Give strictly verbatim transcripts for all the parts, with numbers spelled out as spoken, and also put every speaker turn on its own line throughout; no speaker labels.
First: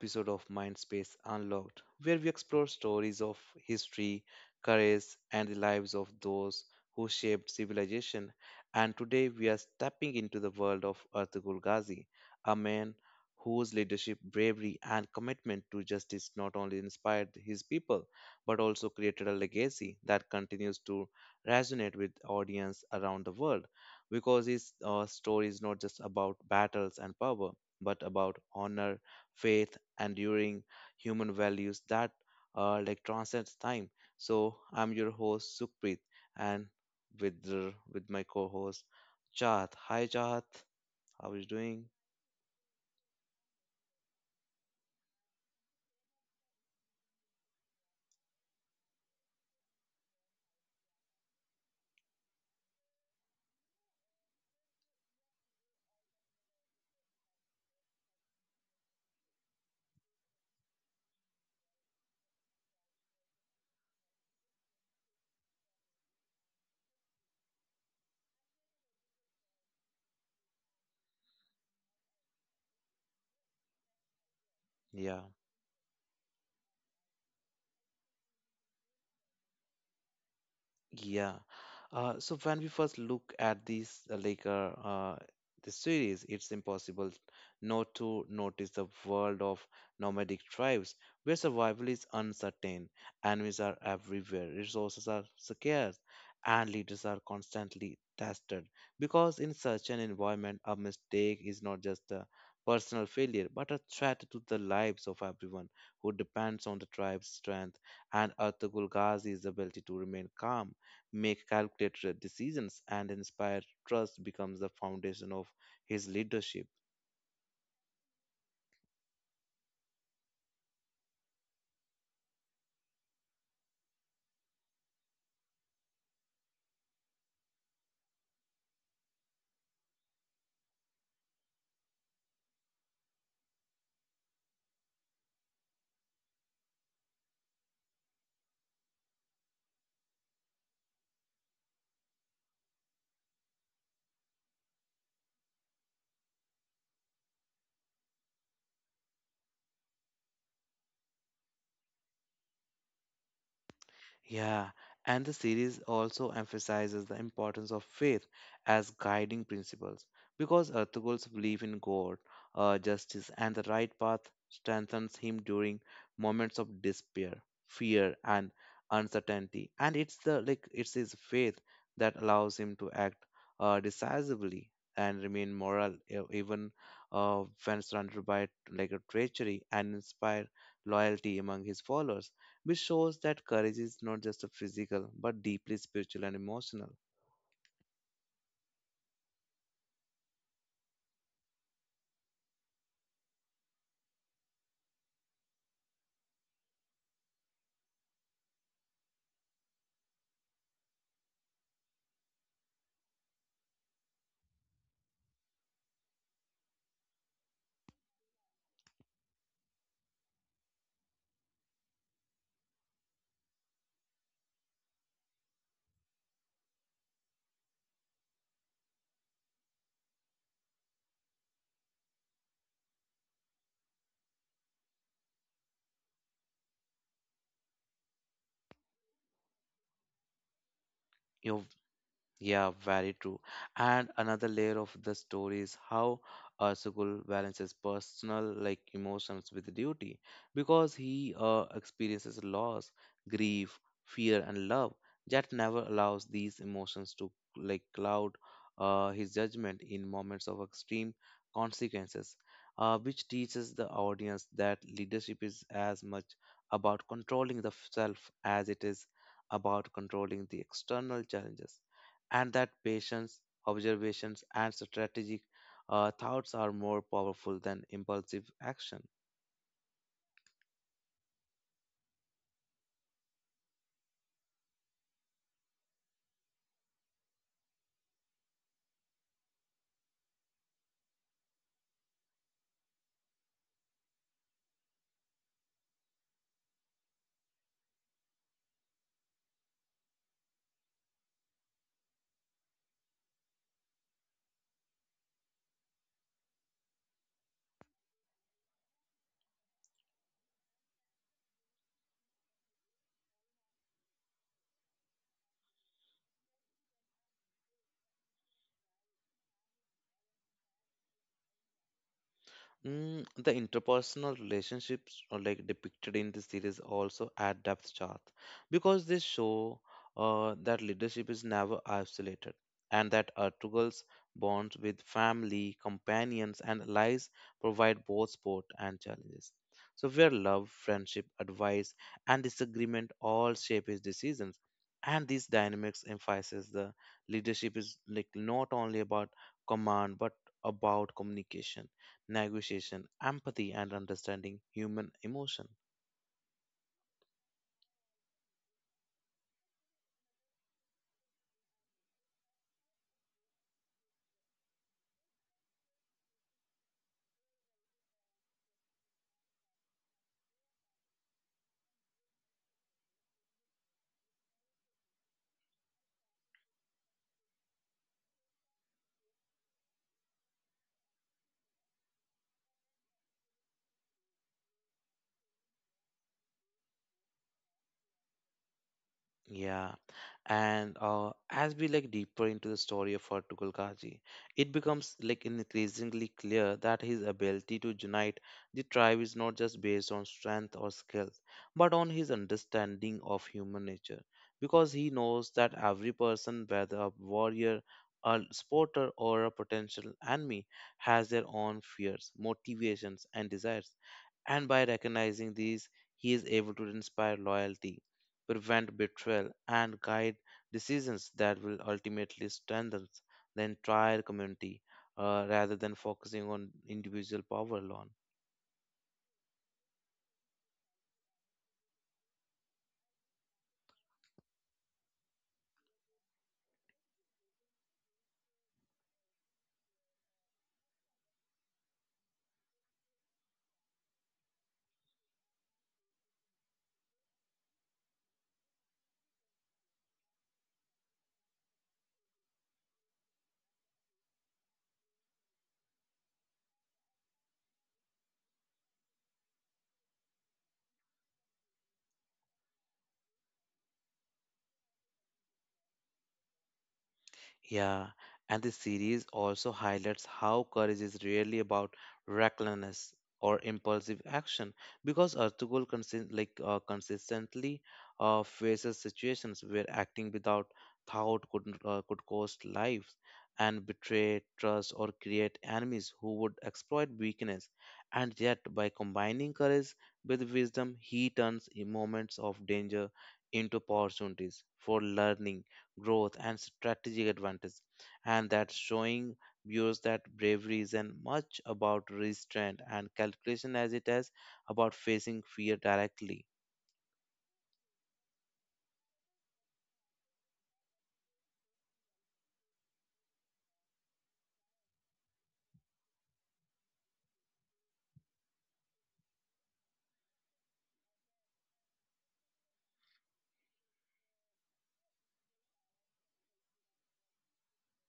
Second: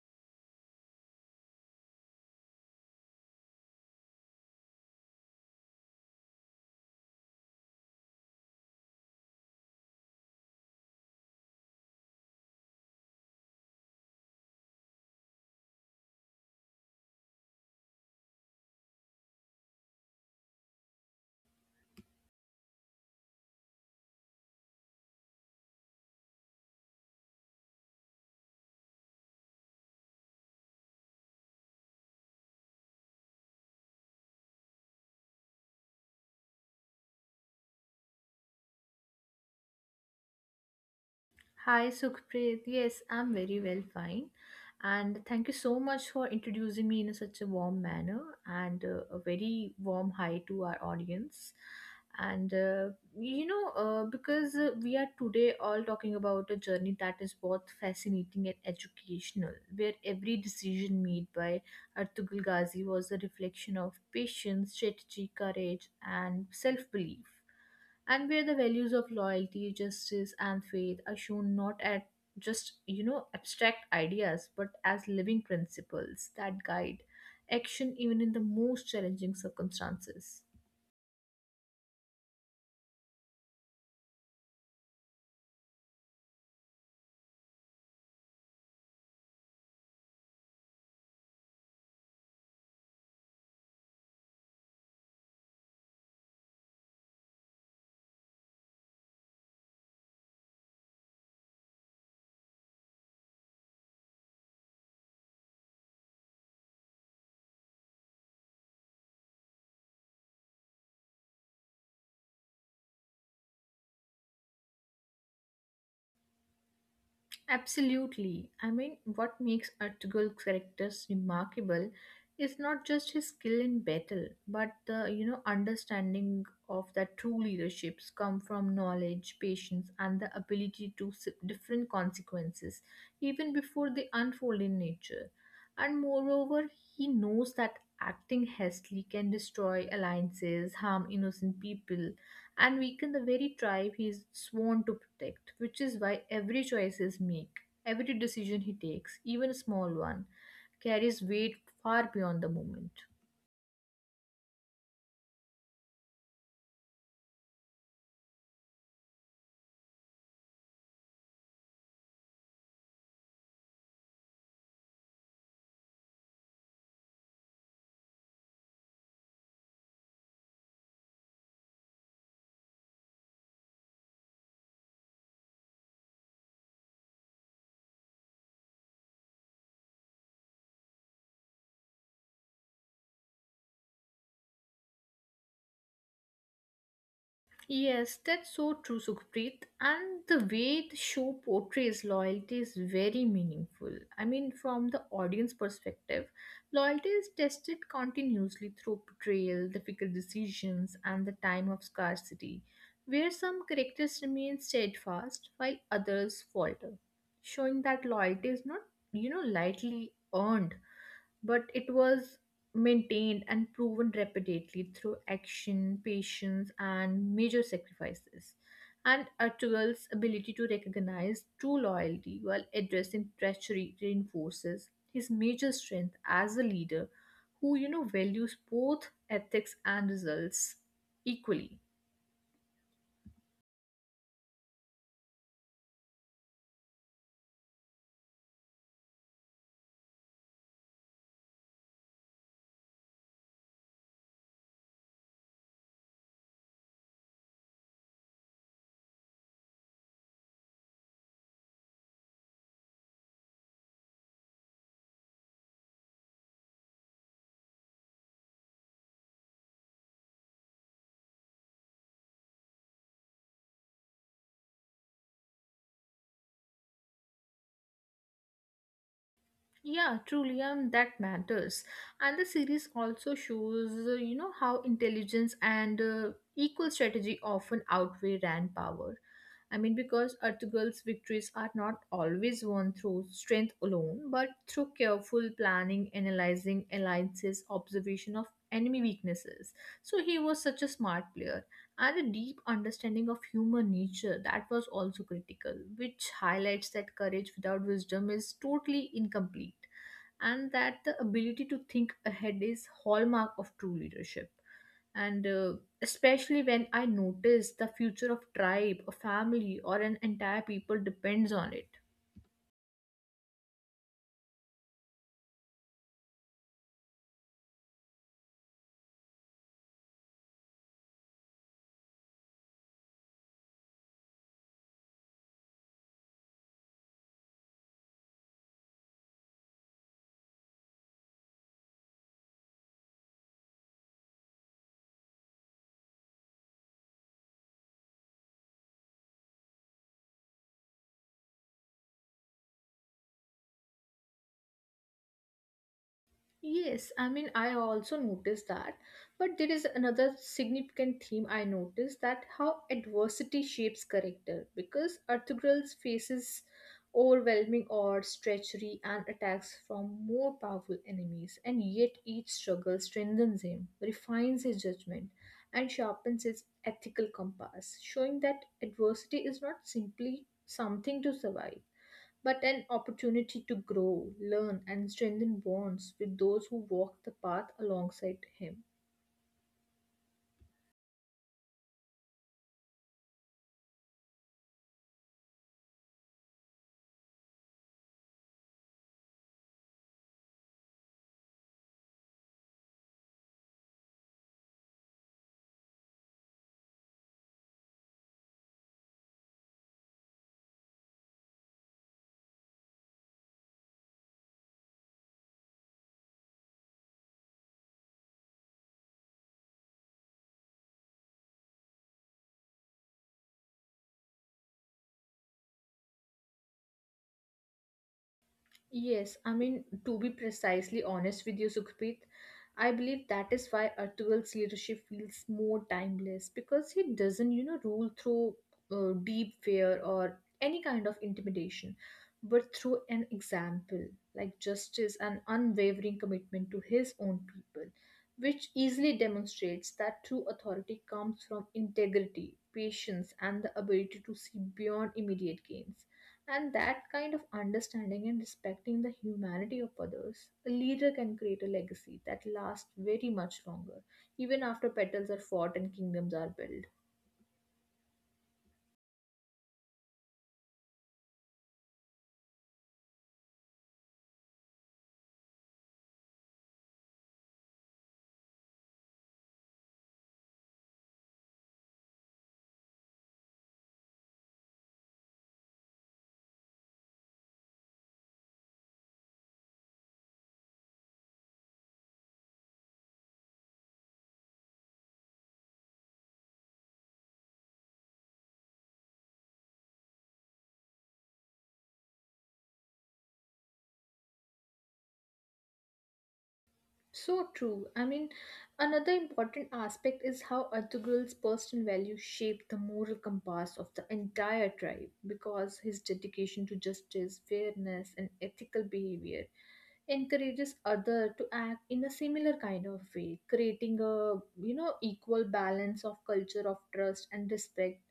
episode of Mindspace Unlocked, where we explore stories of history, courage, and the lives of those who shaped civilization. And today we are stepping into the world of Ertugrul Ghazi, a man whose leadership, bravery, and commitment to justice not only inspired his people but also created a legacy that continues to resonate with audience around the world because his uh, story is not just about battles and power but about honor, faith, enduring human values that uh, like transcends time. So I'm your host Sukhpreet, and with the, with my co-host Chahat. Hi Chahat, how is doing?
Hi, Sukhpreet. Yes, I'm very well, fine. And thank you so much for introducing me in a such a warm manner and uh, a very warm hi to our audience. And uh, you know, uh, because uh, We are today all talking about a journey that is both fascinating and educational, where every decision made by Artugul Ghazi was a reflection of patience, strategy, courage, and self belief, and where the values of loyalty, justice, and faith are shown not at just, you know, abstract ideas, but as
Yeah.
living principles that guide action even in the most challenging circumstances.
Yeah. Uh, so when we first look at this, uh, like uh, uh, the series, it's impossible not to notice the world of nomadic tribes where survival is uncertain, enemies are everywhere, resources are scarce, and leaders are constantly tested. Because in such an environment, a mistake is not just a personal failure, but a threat to the lives of everyone who depends on the tribe's strength and Ertugrul Ghazi's ability to remain calm, make calculated decisions, and inspire trust becomes the foundation of his leadership.
Absolutely. I mean, what makes Artugul characters remarkable is not just his skill in battle, but the you know understanding of that true leaderships come from knowledge, patience, and the ability to sip different consequences even before they unfold in nature. And moreover, he knows that acting hastily can destroy alliances, harm innocent people, and weaken the very tribe he is sworn to protect, which is why every choice is meek. Every decision he takes, even a small one, carries weight far beyond the moment.
Yeah, and the series also emphasizes the importance of faith as guiding principles because Ertugrul's belief in God, uh, justice, and the right path strengthens him during moments of despair, fear, and uncertainty. And it's the like it's his faith that allows him to act uh, decisively and remain moral, e- even uh, when surrounded by like a treachery, and inspire loyalty among his followers, which shows that courage is not just a physical but deeply spiritual and emotional.
Yes, that's so true, Sukhpreet. And the way the show portrays loyalty is very meaningful. I mean, from the audience perspective, loyalty is tested continuously through betrayal, difficult decisions, and the time of scarcity, where some characters remain steadfast while others falter, showing that loyalty is not, you know, lightly earned, but it was maintained and proven repeatedly through action, patience, and major sacrifices. And Artugal's ability to recognize true loyalty while addressing treachery reinforces his major strength as a leader who, you know, values both ethics and results
Your
equally.
Yeah, very true. And another layer of the story is how uh, Sukul balances personal like emotions with duty because he uh, experiences loss, grief, fear, and love. That never allows these emotions to like cloud uh, his judgment in moments of extreme consequences, uh, which teaches the audience that leadership is as much about controlling the self as it is about controlling the external challenges, and that patience, observations, and strategic uh, thoughts are more powerful than impulsive action.
Yeah, truly, um, that matters. And the series also shows, uh, you know, how intelligence and uh, equal strategy often outweigh rand power. I mean, because Ertugrul's victories are not always won through strength alone, but through careful planning, analyzing alliances, observation of enemy weaknesses. So he was such a smart player, and a deep understanding of human nature that was also critical, which highlights that courage without wisdom is totally incomplete, and that the ability to think ahead is hallmark of true leadership. And uh, Especially when I notice the future of tribe a family or an entire people depends on it.
Mm, the interpersonal relationships are like depicted in the series also add depth chart because they show uh, that leadership is never isolated, and that Artugal's bonds with family, companions, and allies provide both support and challenges. So, where love, friendship, advice, and disagreement all shape his decisions, and these dynamics emphasize the leadership is like not only about command but about communication, negotiation, empathy, and understanding human emotion.
Yes, I mean, I also noticed that. But there is another significant theme I noticed that how adversity shapes character because Arthurgral faces overwhelming odds, treachery, and attacks from more powerful enemies, and yet each struggle strengthens him, refines his judgment, and sharpens his ethical compass, showing that adversity is not simply something to survive but an opportunity to grow, learn, and strengthen bonds with those who walk the path alongside him.
Yeah, and uh, as we like deeper into the story of Ertugrul Khaji, it becomes like increasingly clear that his ability to unite the tribe is not just based on strength or skill, but on his understanding of human nature, because he knows that every person, whether a warrior, a supporter, or a potential enemy, has their own fears, motivations, and desires. And by recognizing these, he is able to inspire loyalty, prevent betrayal, and guide decisions that will ultimately strengthen the entire community, uh, rather than focusing on individual power alone.
Yes, I mean, to be precisely honest with you, Sukhpreet, I believe that is why Ertugrul's leadership feels more timeless because he doesn't, you know, rule through uh, deep fear or any kind of intimidation, but through an example like justice and unwavering commitment to his own people, which easily demonstrates that true authority comes from integrity, patience, and the ability to see beyond immediate gains, and that kind of understanding and respecting the humanity of others, a leader can create a legacy that lasts very much longer, even after battles are fought and kingdoms are built.
Yeah, and the series also highlights how courage is rarely about recklessness or impulsive action because Ertugrul consist like uh, consistently uh, faces situations where acting without thought could uh, could cost lives and betray trust or create enemies who would exploit weakness, and yet by combining courage with wisdom he turns in moments of danger into opportunities for learning, growth, and strategic advantage. And that showing viewers that bravery is as much about restraint and calculation as it is about facing fear directly.
So true. I mean, another important aspect is how Artugril's personal values shaped the moral compass of the entire tribe because his dedication to justice, fairness, and ethical behavior encourages other to act in a similar kind of way, creating a you know equal balance of culture of trust and respect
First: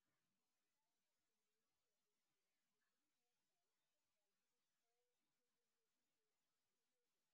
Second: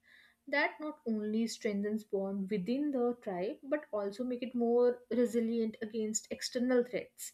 that not only strengthens bond within the tribe but also make it more resilient against external threats.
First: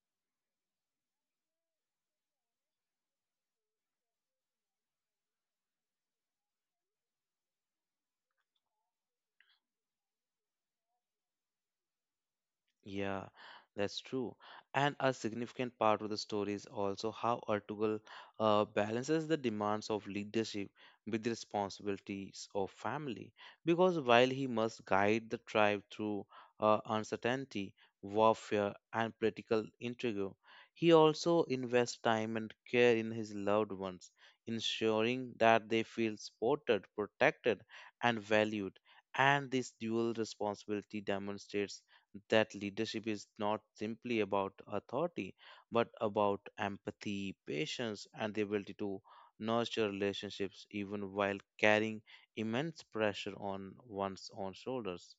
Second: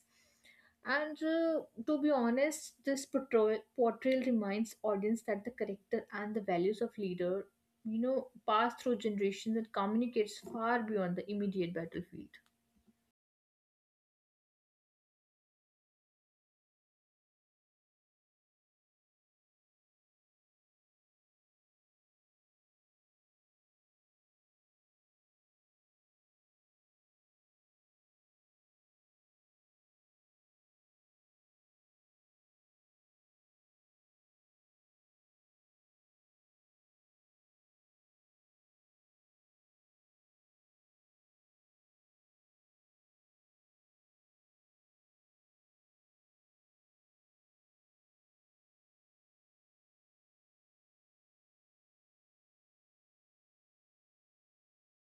And uh, To be honest, this portrayal, portrayal reminds audience that the character and the values of leader you know pass through generations and communicates far beyond the immediate battlefield.
Yeah, that's true. And a significant part of the story is also how Ertugrul uh, balances the demands of leadership with the responsibilities of family. Because while he must guide the tribe through uh, uncertainty, warfare, and political intrigue, he also invests time and care in his loved ones, ensuring that they feel supported, protected, and valued. And this dual responsibility demonstrates that leadership is not simply about authority, but about empathy, patience, and the ability to nurture relationships even while carrying immense pressure on one's own shoulders.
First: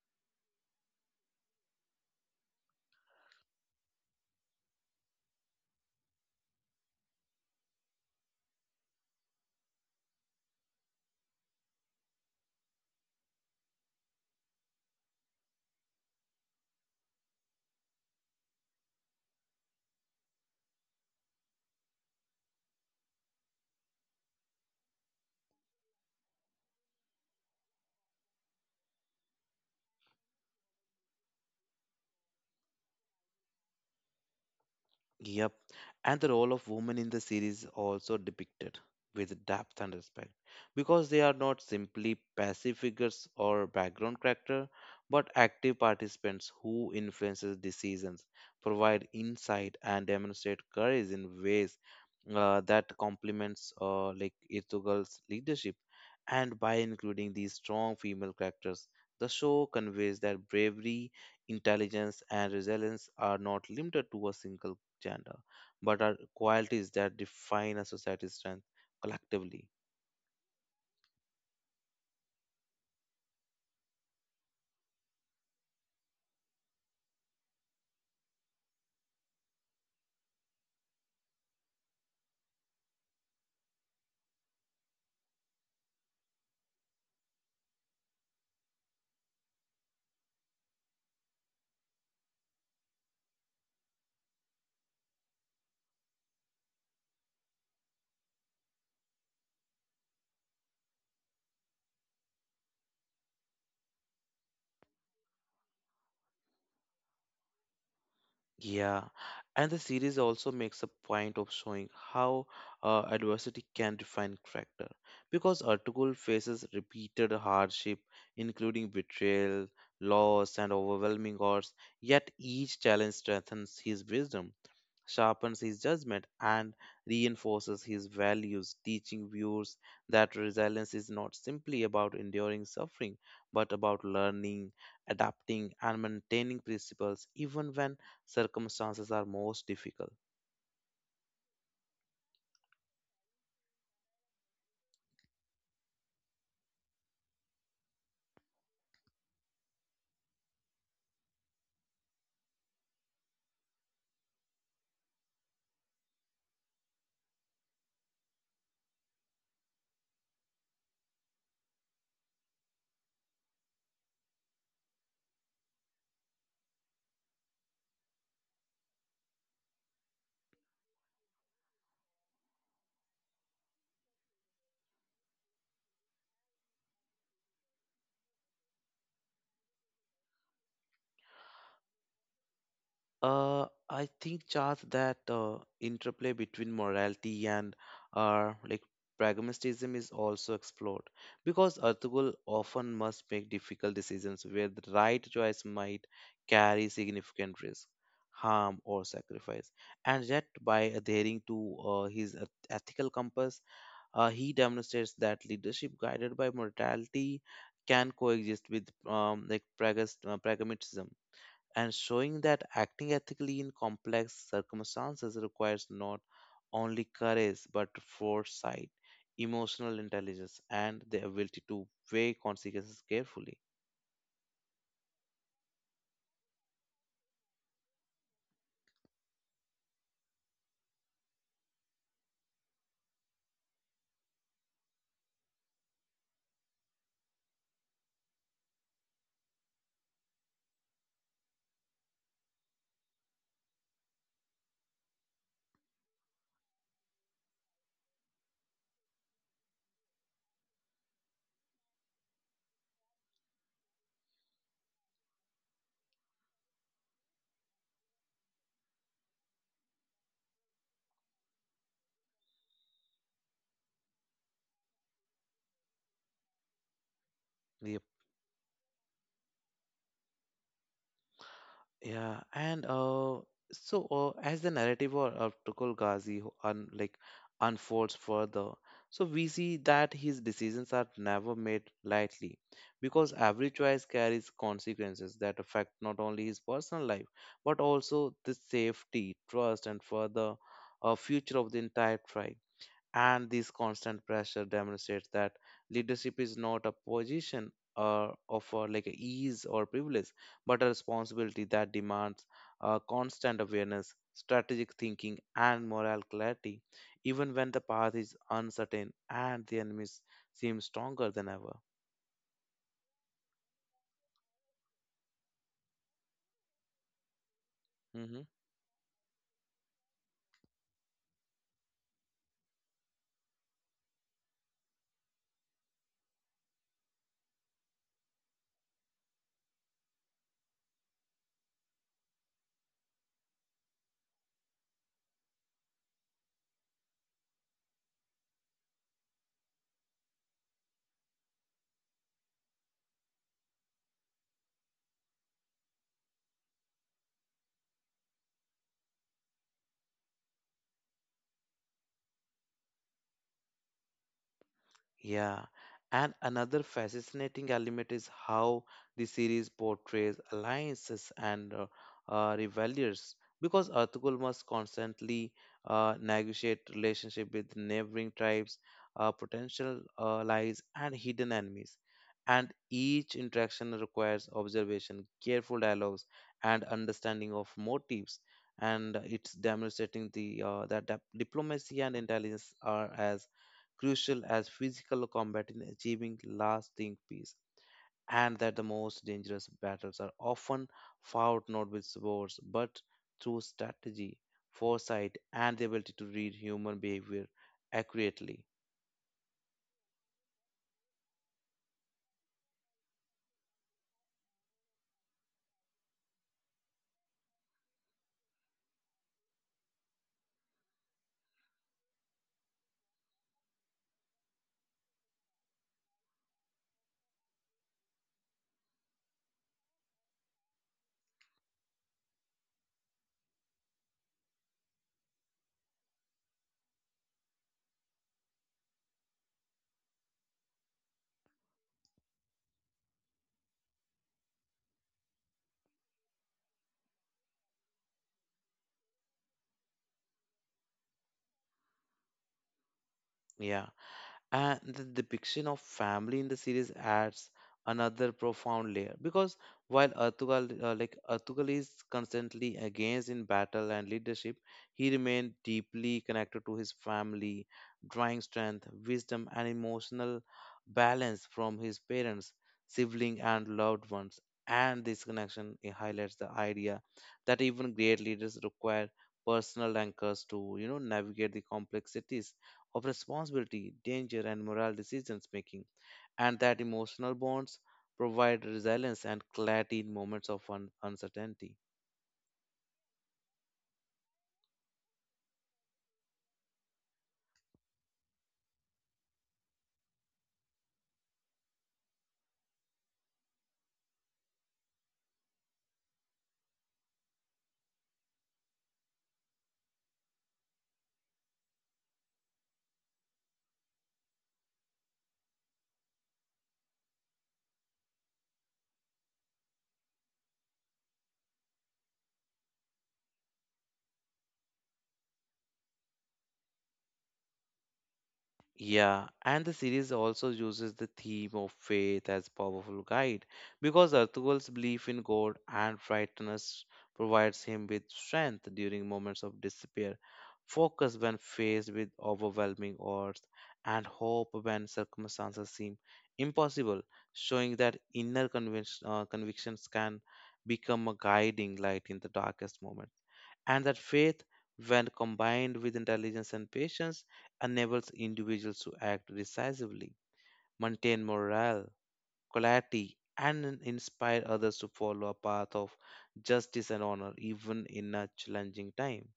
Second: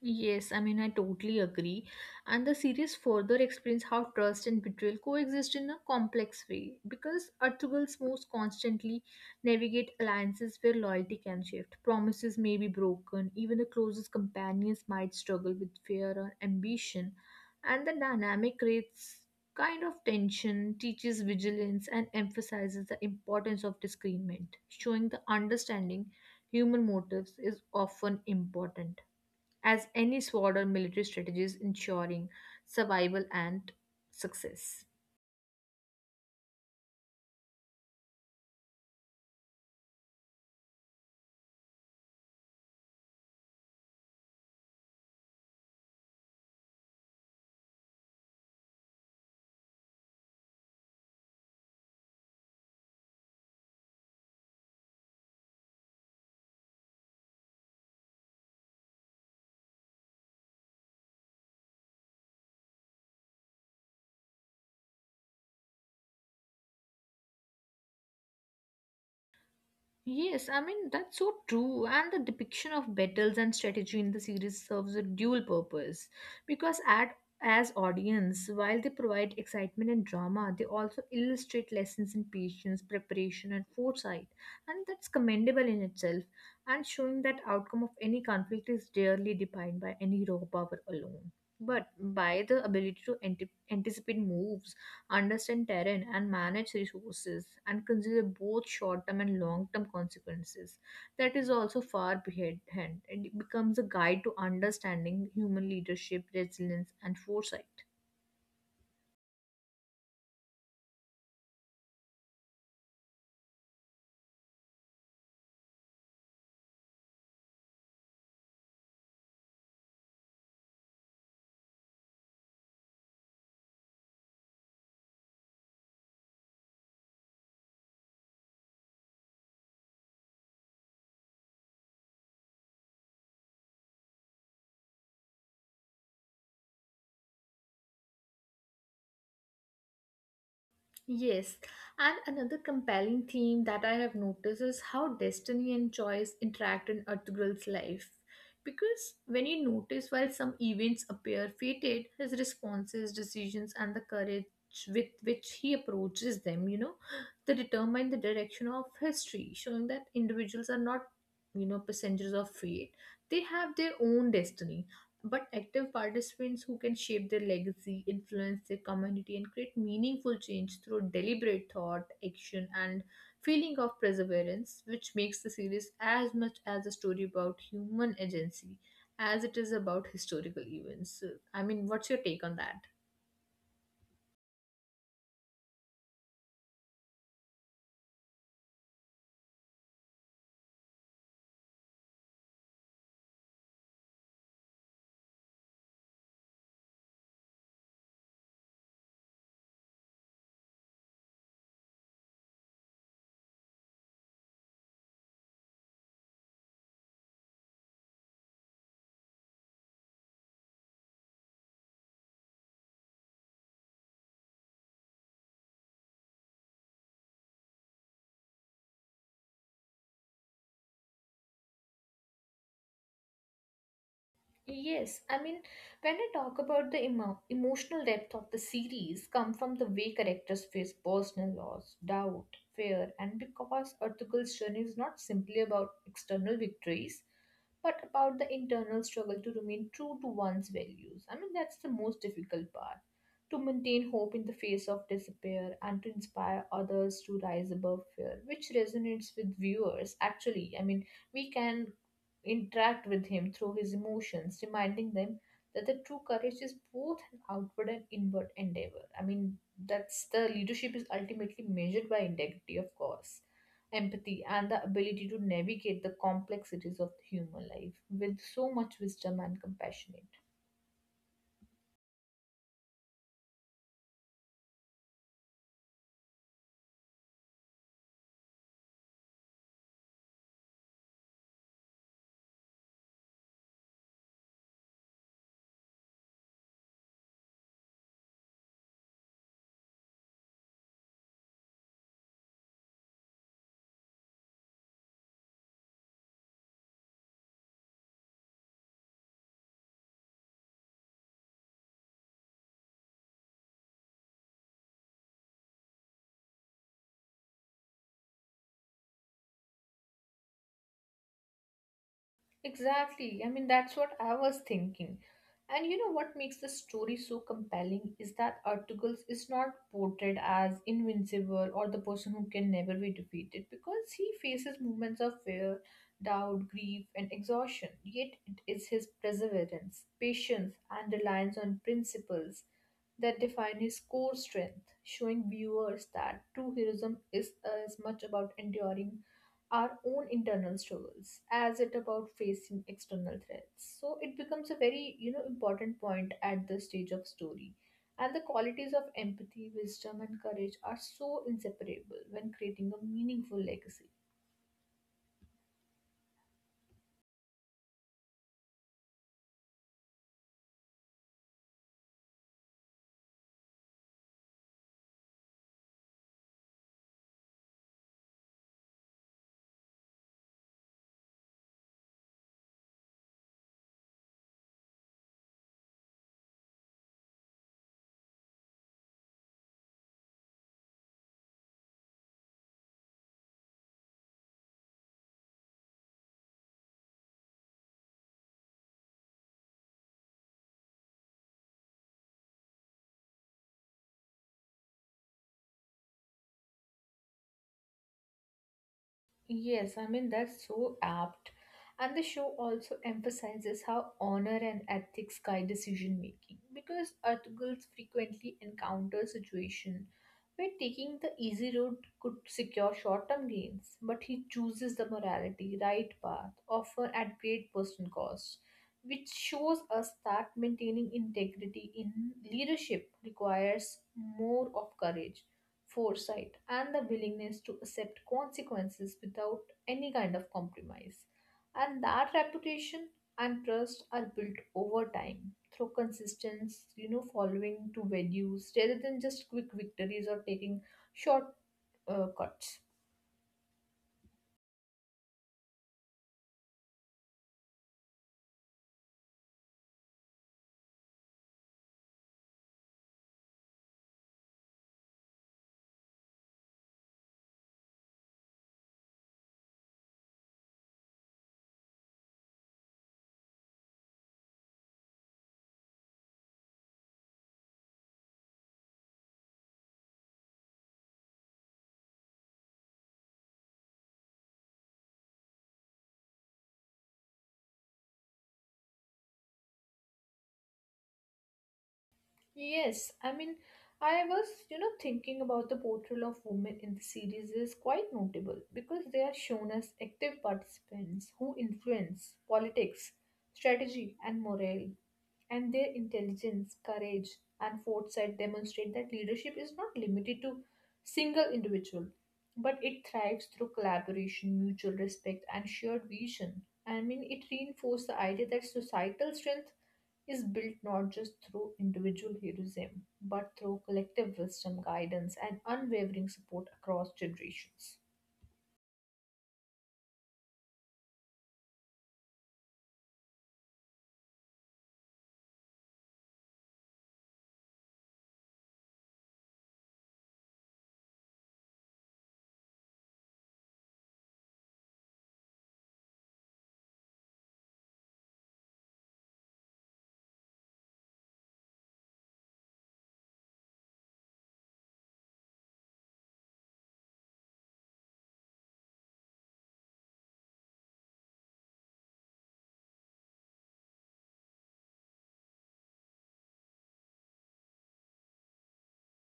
Yes, I mean, I totally agree. And the series further explains how trust and betrayal coexist in a complex way because Artugal's moves constantly navigate alliances where loyalty can shift, promises may be broken, even the closest companions might struggle with fear or ambition, and the dynamic creates kind of tension, teaches vigilance, and emphasizes the importance of discernment, showing the understanding human motives is often important as any sword or military strategy ensuring survival and success.
Yep, and the role of women in the series also depicted with depth and respect because they are not simply passive figures or background character but active participants who influences decisions, provide insight, and demonstrate courage in ways uh, that complements uh, like Ertugrul's leadership. And by including these strong female characters, the show conveys that bravery, intelligence, and resilience are not limited to a single gender, but are qualities that define a society's strength collectively.
Yes, I mean, that's so true. And the depiction of battles and strategy in the series serves a dual purpose because at as audience, while they provide excitement and drama, they also illustrate lessons in patience, preparation, and foresight. And that's commendable in itself, and showing that outcome of any conflict is rarely defined by any raw power alone, but by the ability to ante- anticipate moves, understand terrain and manage resources and consider both short-term and long-term consequences. That is also far behind. It becomes a guide to understanding human leadership, resilience, and foresight.
Yeah, and the series also makes a point of showing how uh, adversity can define character. Because Ertugrul faces repeated hardship, including betrayal, loss, and overwhelming odds, yet each challenge strengthens his wisdom, sharpens his judgment, and reinforces his values, teaching viewers that resilience is not simply about enduring suffering, but about learning, adapting, and maintaining principles even when circumstances are most difficult.
Yes, and another compelling theme that I have noticed is how destiny and choice interact in Artugrul's life. Because when you notice while some events appear fated, his responses, decisions, and the courage with which he approaches them, you know, they determine the direction of history, showing that individuals are not, you know, passengers of fate. They have their own destiny but active participants who can shape their legacy, influence their community, and create meaningful change through deliberate thought, action, and feeling of perseverance, which makes the series as much as a story about human agency as it is about historical events. So, I mean, what's your take on that?
Uh, I think, Charles, that uh, interplay between morality and uh, like pragmatism is also explored because Ertugrul often must make difficult decisions where the right choice might carry significant risk, harm, or sacrifice. And yet, by adhering to uh, his eth- ethical compass, uh, he demonstrates that leadership guided by morality can coexist with um, like pragas- uh, pragmatism, and showing that acting ethically in complex circumstances requires not only courage but foresight, emotional intelligence, and the ability to weigh consequences carefully.
Yes, I mean, when I talk about the emo- emotional depth of the series, come from the way characters face personal loss, doubt, fear, and because Ertugrul's journey is not simply about external victories, but about the internal struggle to remain true to one's values. I mean, that's the most difficult part to maintain hope in the face of despair and to inspire others to rise above fear, which resonates with viewers. Actually, I mean, we can interact with him through his emotions, reminding them that the true courage is both an outward and inward endeavor. I mean, that's the leadership is ultimately measured by integrity, of course, empathy, and the ability to navigate the complexities of the human life with so much wisdom and compassionate.
Yeah, and uh, so uh, as the narrative of, of Tukul Ghazi ho- un, like unfolds further, so we see that his decisions are never made lightly, because every choice carries consequences that affect not only his personal life but also the safety, trust, and further uh, future of the entire tribe. And this constant pressure demonstrates that leadership is not a position uh, of uh, like a ease or privilege, but a responsibility that demands uh, constant awareness, strategic thinking, and moral clarity, even when the path is uncertain and the enemy seems stronger than ever.
Exactly. I mean, that's what I was thinking. And you know what makes the story so compelling is
Mm-hmm.
that Articles is not portrayed as invincible or the person who can never be defeated because he faces moments of fear, doubt, grief, and exhaustion. Yet it is his perseverance, patience, and reliance on principles that define his core strength, showing viewers that true heroism is as much about enduring our own internal struggles as it about facing external threats. So it becomes a very you know important point at this stage of story. And the qualities of empathy, wisdom, and courage are so inseparable when creating a meaningful legacy.
Yeah, and another fascinating element is how the series portrays alliances and uh, uh, rivalries because Ertugrul must constantly uh, negotiate relationship with neighboring tribes, uh, potential uh, allies, and hidden enemies. And each interaction requires observation, careful dialogues, and understanding of motives. And it's demonstrating the uh, that dip- diplomacy and intelligence are as crucial as physical combat in achieving lasting peace, and that the most dangerous battles are often fought not with swords but through strategy, foresight, and the ability to read human behavior accurately.
Yes, I mean, that's so apt. And the show also emphasizes how honor and ethics guide decision making because Artugals frequently encounter situations where taking the easy road could secure short term gains, but he chooses the morality, right path, often at great personal cost, which shows us that maintaining integrity in leadership requires more of courage, foresight and the willingness to accept consequences without any kind of compromise. And that reputation and trust are built over time through consistency, you know, following to values rather than just quick victories or taking short uh, cuts.
Yeah. And the depiction of family in the series adds another profound layer because while Ertugrul, uh, like Ertugrul is constantly engaged in battle and leadership, he remained deeply connected to his family, drawing strength, wisdom, and emotional balance from his parents, siblings, and loved ones. And this connection it highlights the idea that even great leaders require personal anchors to you know navigate the complexities of responsibility, danger, and moral decisions making, and that emotional bonds provide resilience and clarity in moments of un- uncertainty.
Yes, I mean, I was, you know, thinking about the portrayal of women in the series is quite notable because they are shown as active participants who influence politics, strategy, and morale. And their intelligence, courage, and foresight demonstrate that leadership is not limited to single individual, but it thrives through collaboration, mutual respect, and shared vision. I mean, it reinforces the idea that societal strength is built not just through individual heroism, but through collective wisdom, guidance, and unwavering support across generations.
Yeah, and the series also uses the theme of faith as powerful guide because Artugal's belief in God and righteousness provides him with strength during moments of despair, focus when faced with overwhelming odds, and hope when circumstances seem impossible, showing that inner convinc- uh, convictions can become a guiding light in the darkest moments. And that faith, when combined with intelligence and patience, enables individuals to act decisively, maintain morale, quality, and in- inspire others to follow a path of justice and honor, even in a challenging time.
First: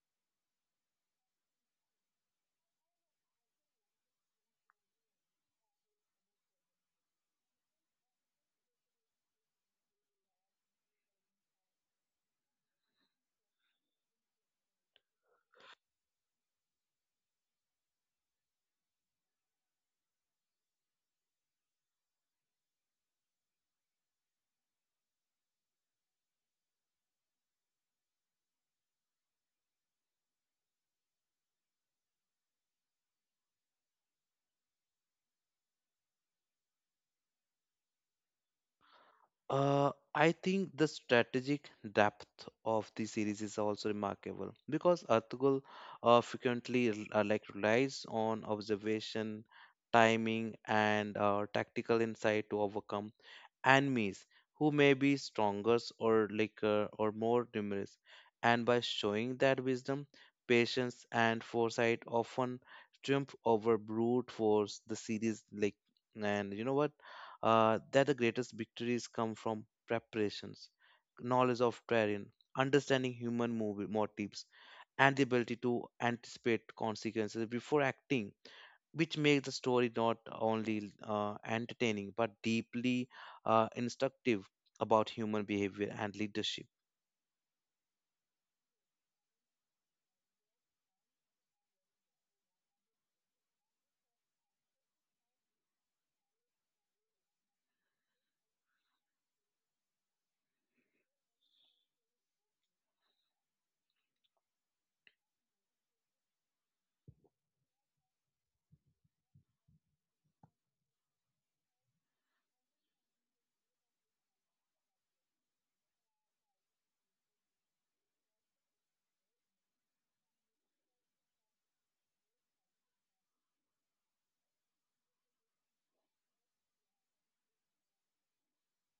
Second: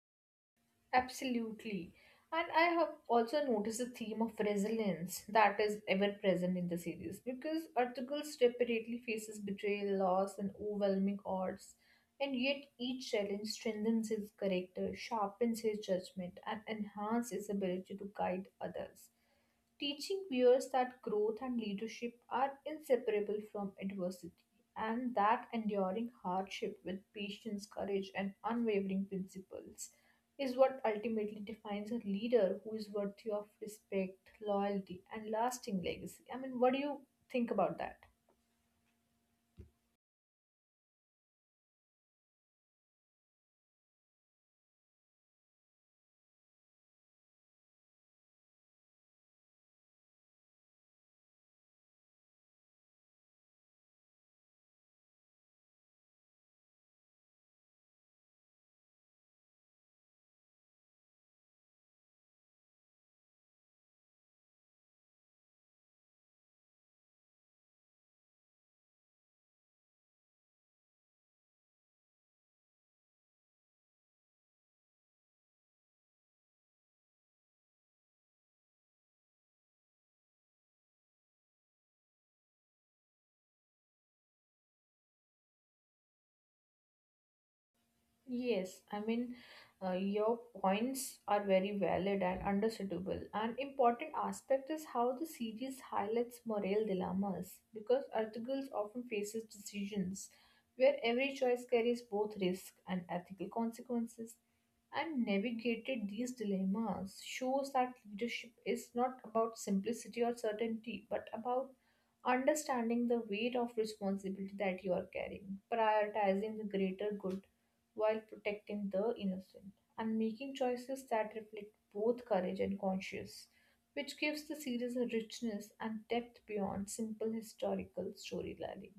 Absolutely. And I have also noticed the theme of resilience that is ever present in the series because Artugal repeatedly faces betrayal, loss, and overwhelming odds. And yet, each challenge strengthens his character, sharpens his judgment, and enhances his ability to guide others, teaching viewers that growth and leadership are inseparable from adversity and that enduring hardship with patience, courage, and unwavering principles is what ultimately defines a leader who is worthy of respect, loyalty, and lasting legacy. I mean, what do you think about that?
Uh, I think the strategic depth of the series is also remarkable because Artugul uh, frequently rel- uh, like relies on observation, timing, and uh, tactical insight to overcome enemies who may be stronger or like uh, or more numerous, and by showing that wisdom, patience, and foresight often triumph over brute force, the series like and you know what uh, that the greatest victories come from preparations, knowledge of terrain, understanding human movi- motives, and the ability to anticipate consequences before acting, which makes the story not only uh, entertaining but deeply uh, instructive about human behavior and leadership.
Yes, I mean, uh, your points are very valid and understandable. An important aspect is how the series highlights moral dilemmas because articles often faces decisions where every choice carries both risk and ethical consequences. And navigated these dilemmas shows that leadership is not about simplicity or certainty, but about understanding the weight of responsibility that you are carrying, prioritizing the greater good while protecting the innocent, and making choices that reflect both courage and conscience, which gives the series a richness and depth beyond simple historical storytelling.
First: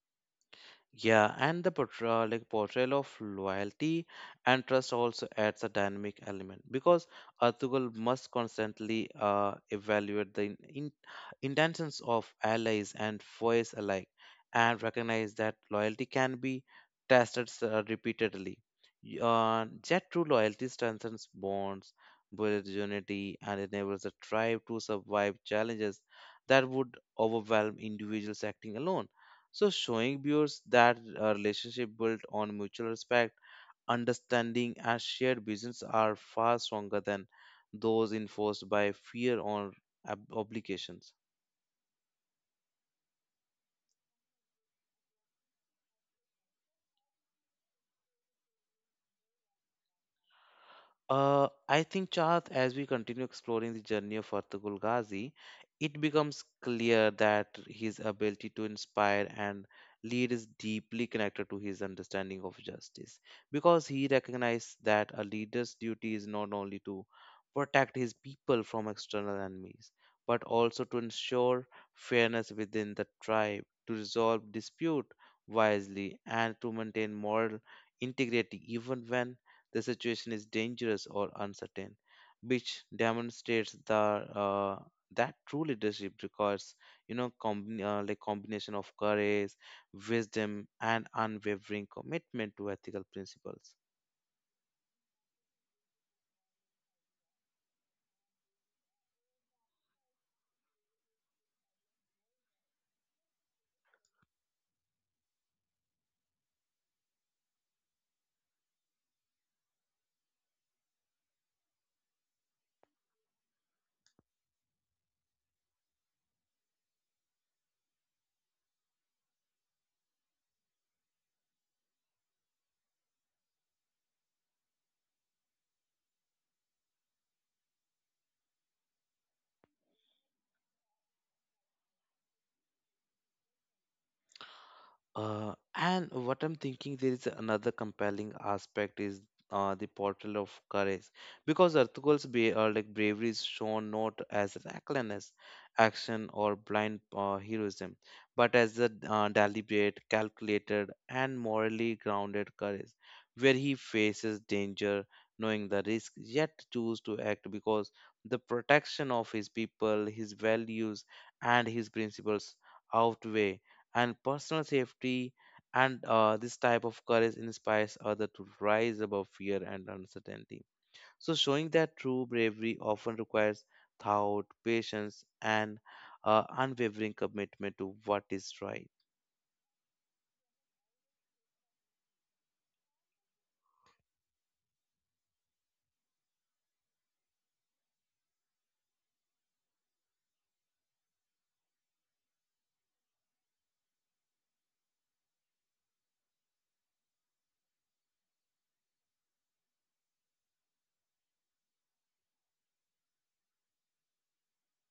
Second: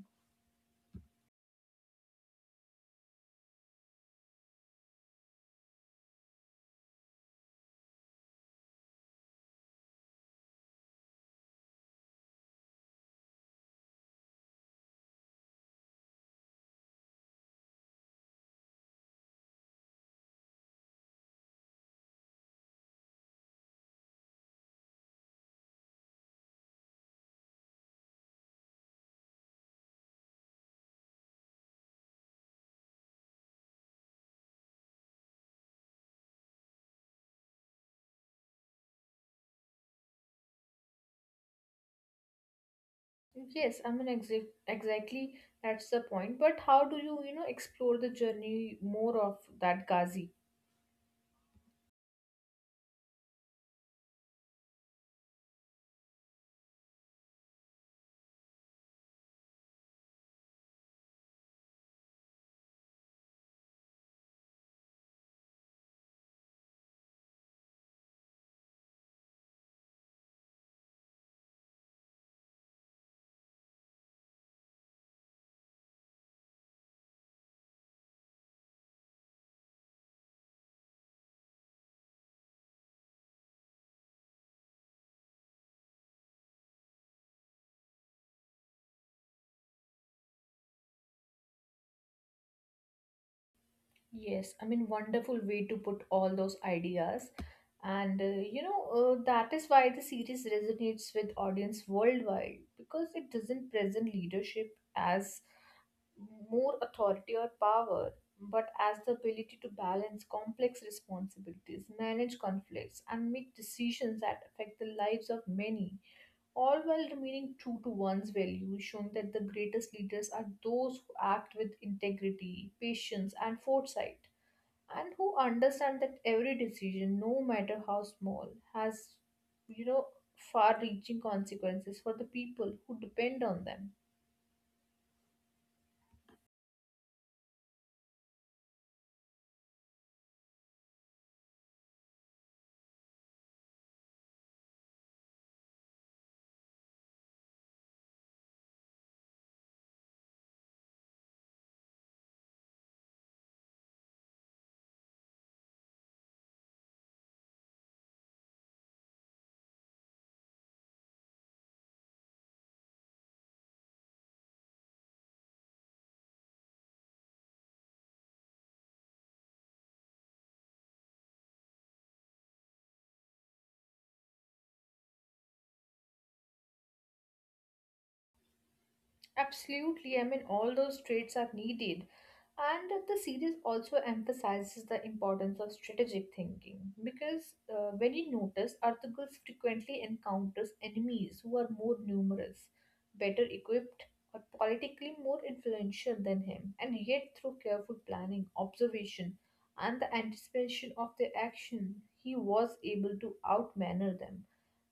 Yeah, and the portrayal, like portrayal of loyalty and trust also adds a dynamic element because Ertugrul must constantly uh, evaluate the in, in, intentions of allies and foes alike and recognize that loyalty can be tested uh, repeatedly. Y- Uh, yet true loyalty strengthens bonds, builds unity, and enables the tribe to survive challenges that would overwhelm individuals acting alone. So showing viewers that a relationship built on mutual respect, understanding, and shared visions are far stronger than those enforced by fear or ob- obligations.
Yes, I mean exa- exactly that's the point. But how do you, you know, explore the journey more of that Ghazi?
Uh, I think, Chahat, as we continue exploring the journey of Ertugrul Ghazi, it becomes clear that his ability to inspire and lead is deeply connected to his understanding of justice, because he recognized that a leader's duty is not only to protect his people from external enemies, but also to ensure fairness within the tribe, to resolve dispute wisely, and to maintain moral integrity even when the situation is dangerous or uncertain, which demonstrates the uh, that true leadership requires you know com- uh, like combination of courage, wisdom, and unwavering commitment to ethical principles.
Yes, I mean, wonderful way to put all those ideas. And uh, you know, uh, that is why the series resonates with audience worldwide because it doesn't present leadership as more authority or power, but as the ability to balance complex responsibilities, manage conflicts, and make decisions that affect the lives of many, all while remaining true to one's values, showing that the greatest leaders are those who act with integrity, patience, and foresight and who understand that every decision, no matter how small, has you know far-reaching consequences for the people who depend on them.
Uh, and what I'm thinking, there is another compelling aspect is uh, the portrayal of courage, because Ertugrul's be uh, like bravery is shown not as reckless action or blind uh, heroism, but as a uh, deliberate, calculated, and morally grounded courage, where he faces danger, knowing the risk, yet choose to act because the protection of his people, his values, and his principles outweigh and personal safety, and uh, this type of courage inspires others to rise above fear and uncertainty, so showing that true bravery often requires thought, patience, and uh, unwavering commitment to what is right.
Absolutely, I mean all those traits are needed. And the series also emphasizes the importance of strategic thinking because uh, when you notice, Arthur frequently encounters enemies who are more numerous, better equipped, or politically more influential than him. And yet, through careful planning, observation, and the anticipation of their action, he was able to outmaneuver them,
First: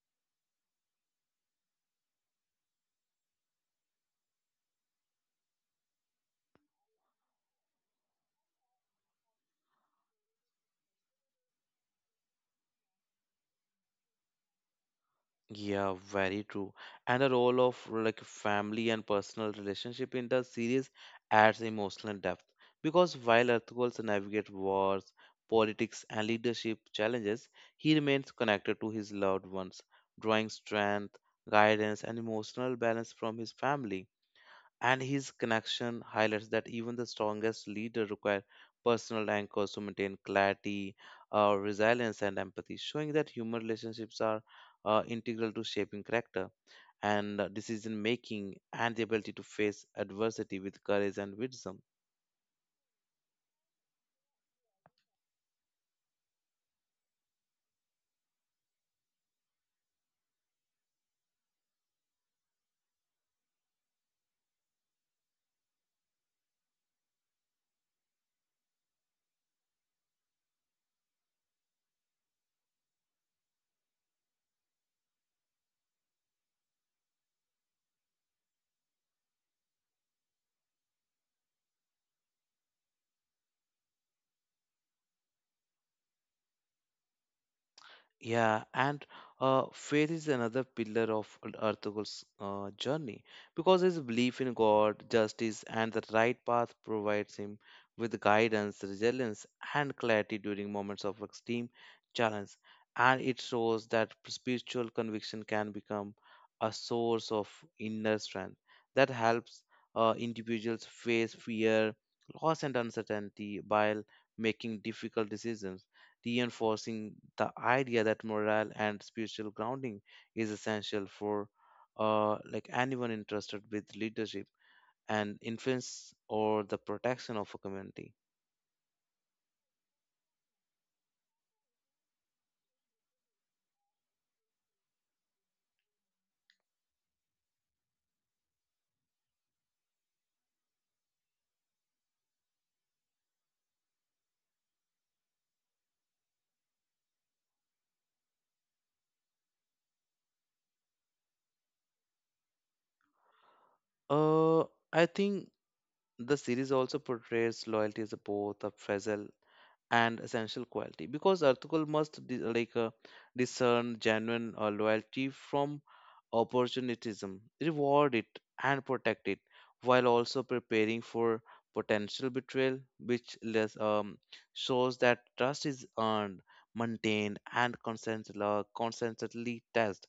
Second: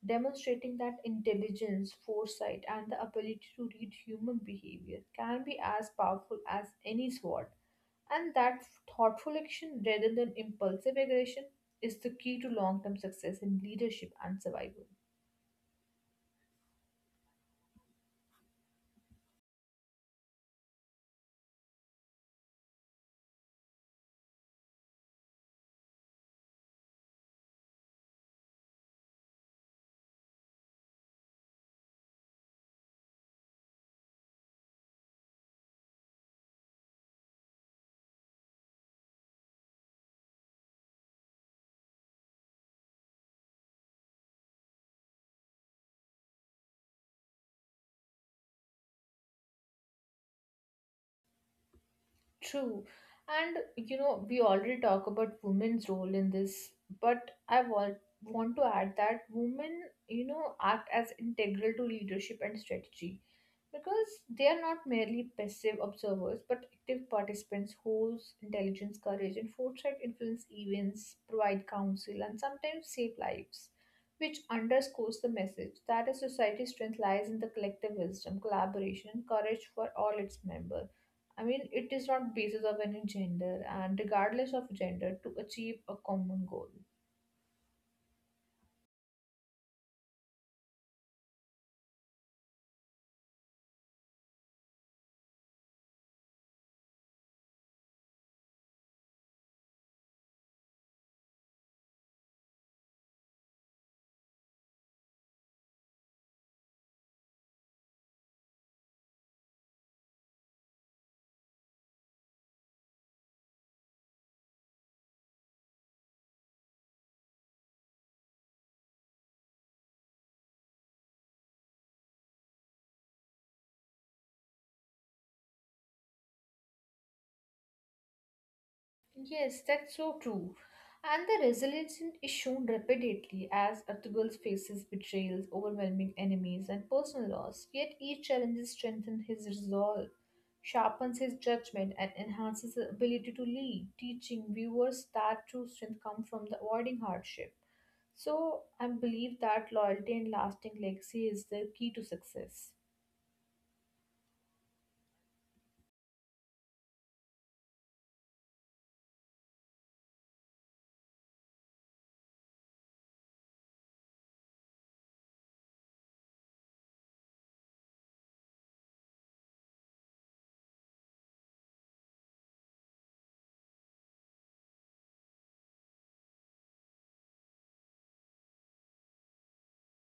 demonstrating that intelligence, foresight, and the ability to read human behavior can be as powerful as any sword, and that thoughtful action rather than impulsive aggression is the key to long term success in leadership and survival.
Yeah, very true. And the role of like family and personal relationship in the series adds emotional depth because while Earthgirls navigate wars, politics, and leadership challenges, he remains connected to his loved ones, drawing strength, guidance, and emotional balance from his family, and his connection highlights that even the strongest leader require personal anchors to maintain clarity, uh, resilience, and empathy, showing that human relationships are uh, integral to shaping character and uh, decision making and the ability to face adversity with courage and wisdom.
True. And you know, we already talk about women's role in this, but I want want to add that women, you know, act as integral to leadership and strategy because they are not merely passive observers but active participants whose intelligence, courage, and foresight influence events, provide counsel, and sometimes save lives, which underscores the message that a society's strength lies in the collective wisdom, collaboration, and courage for all its members. I mean, it is not basis of any gender and regardless of gender to achieve a common goal.
Yeah, and uh, faith is another pillar of Arthur's uh, journey because his belief in God, justice, and the right path provides him with guidance, resilience, and clarity during moments of extreme challenge. And it shows that spiritual conviction can become a source of inner strength that helps uh, individuals face fear, loss, and uncertainty while making difficult decisions, reinforcing the idea that morale and spiritual grounding is essential for uh, like anyone interested with leadership and influence or the protection of a community.
Yes, that's so true. And the resilience is shown repeatedly as Archibald faces betrayals, overwhelming enemies, and personal loss. Yet each challenge strengthens his resolve, sharpens his judgment, and enhances his ability to lead, teaching viewers that true strength comes from the avoiding hardship. So I believe that loyalty and lasting legacy is the key to success.
Uh, I think the series also portrays loyalty as a both a fragile and essential quality because Arthukul must di- like uh, discern genuine uh, loyalty from opportunism, reward it and protect it while also preparing for potential betrayal, which less, um, shows that trust is earned, maintained, and constantly, uh, constantly tested,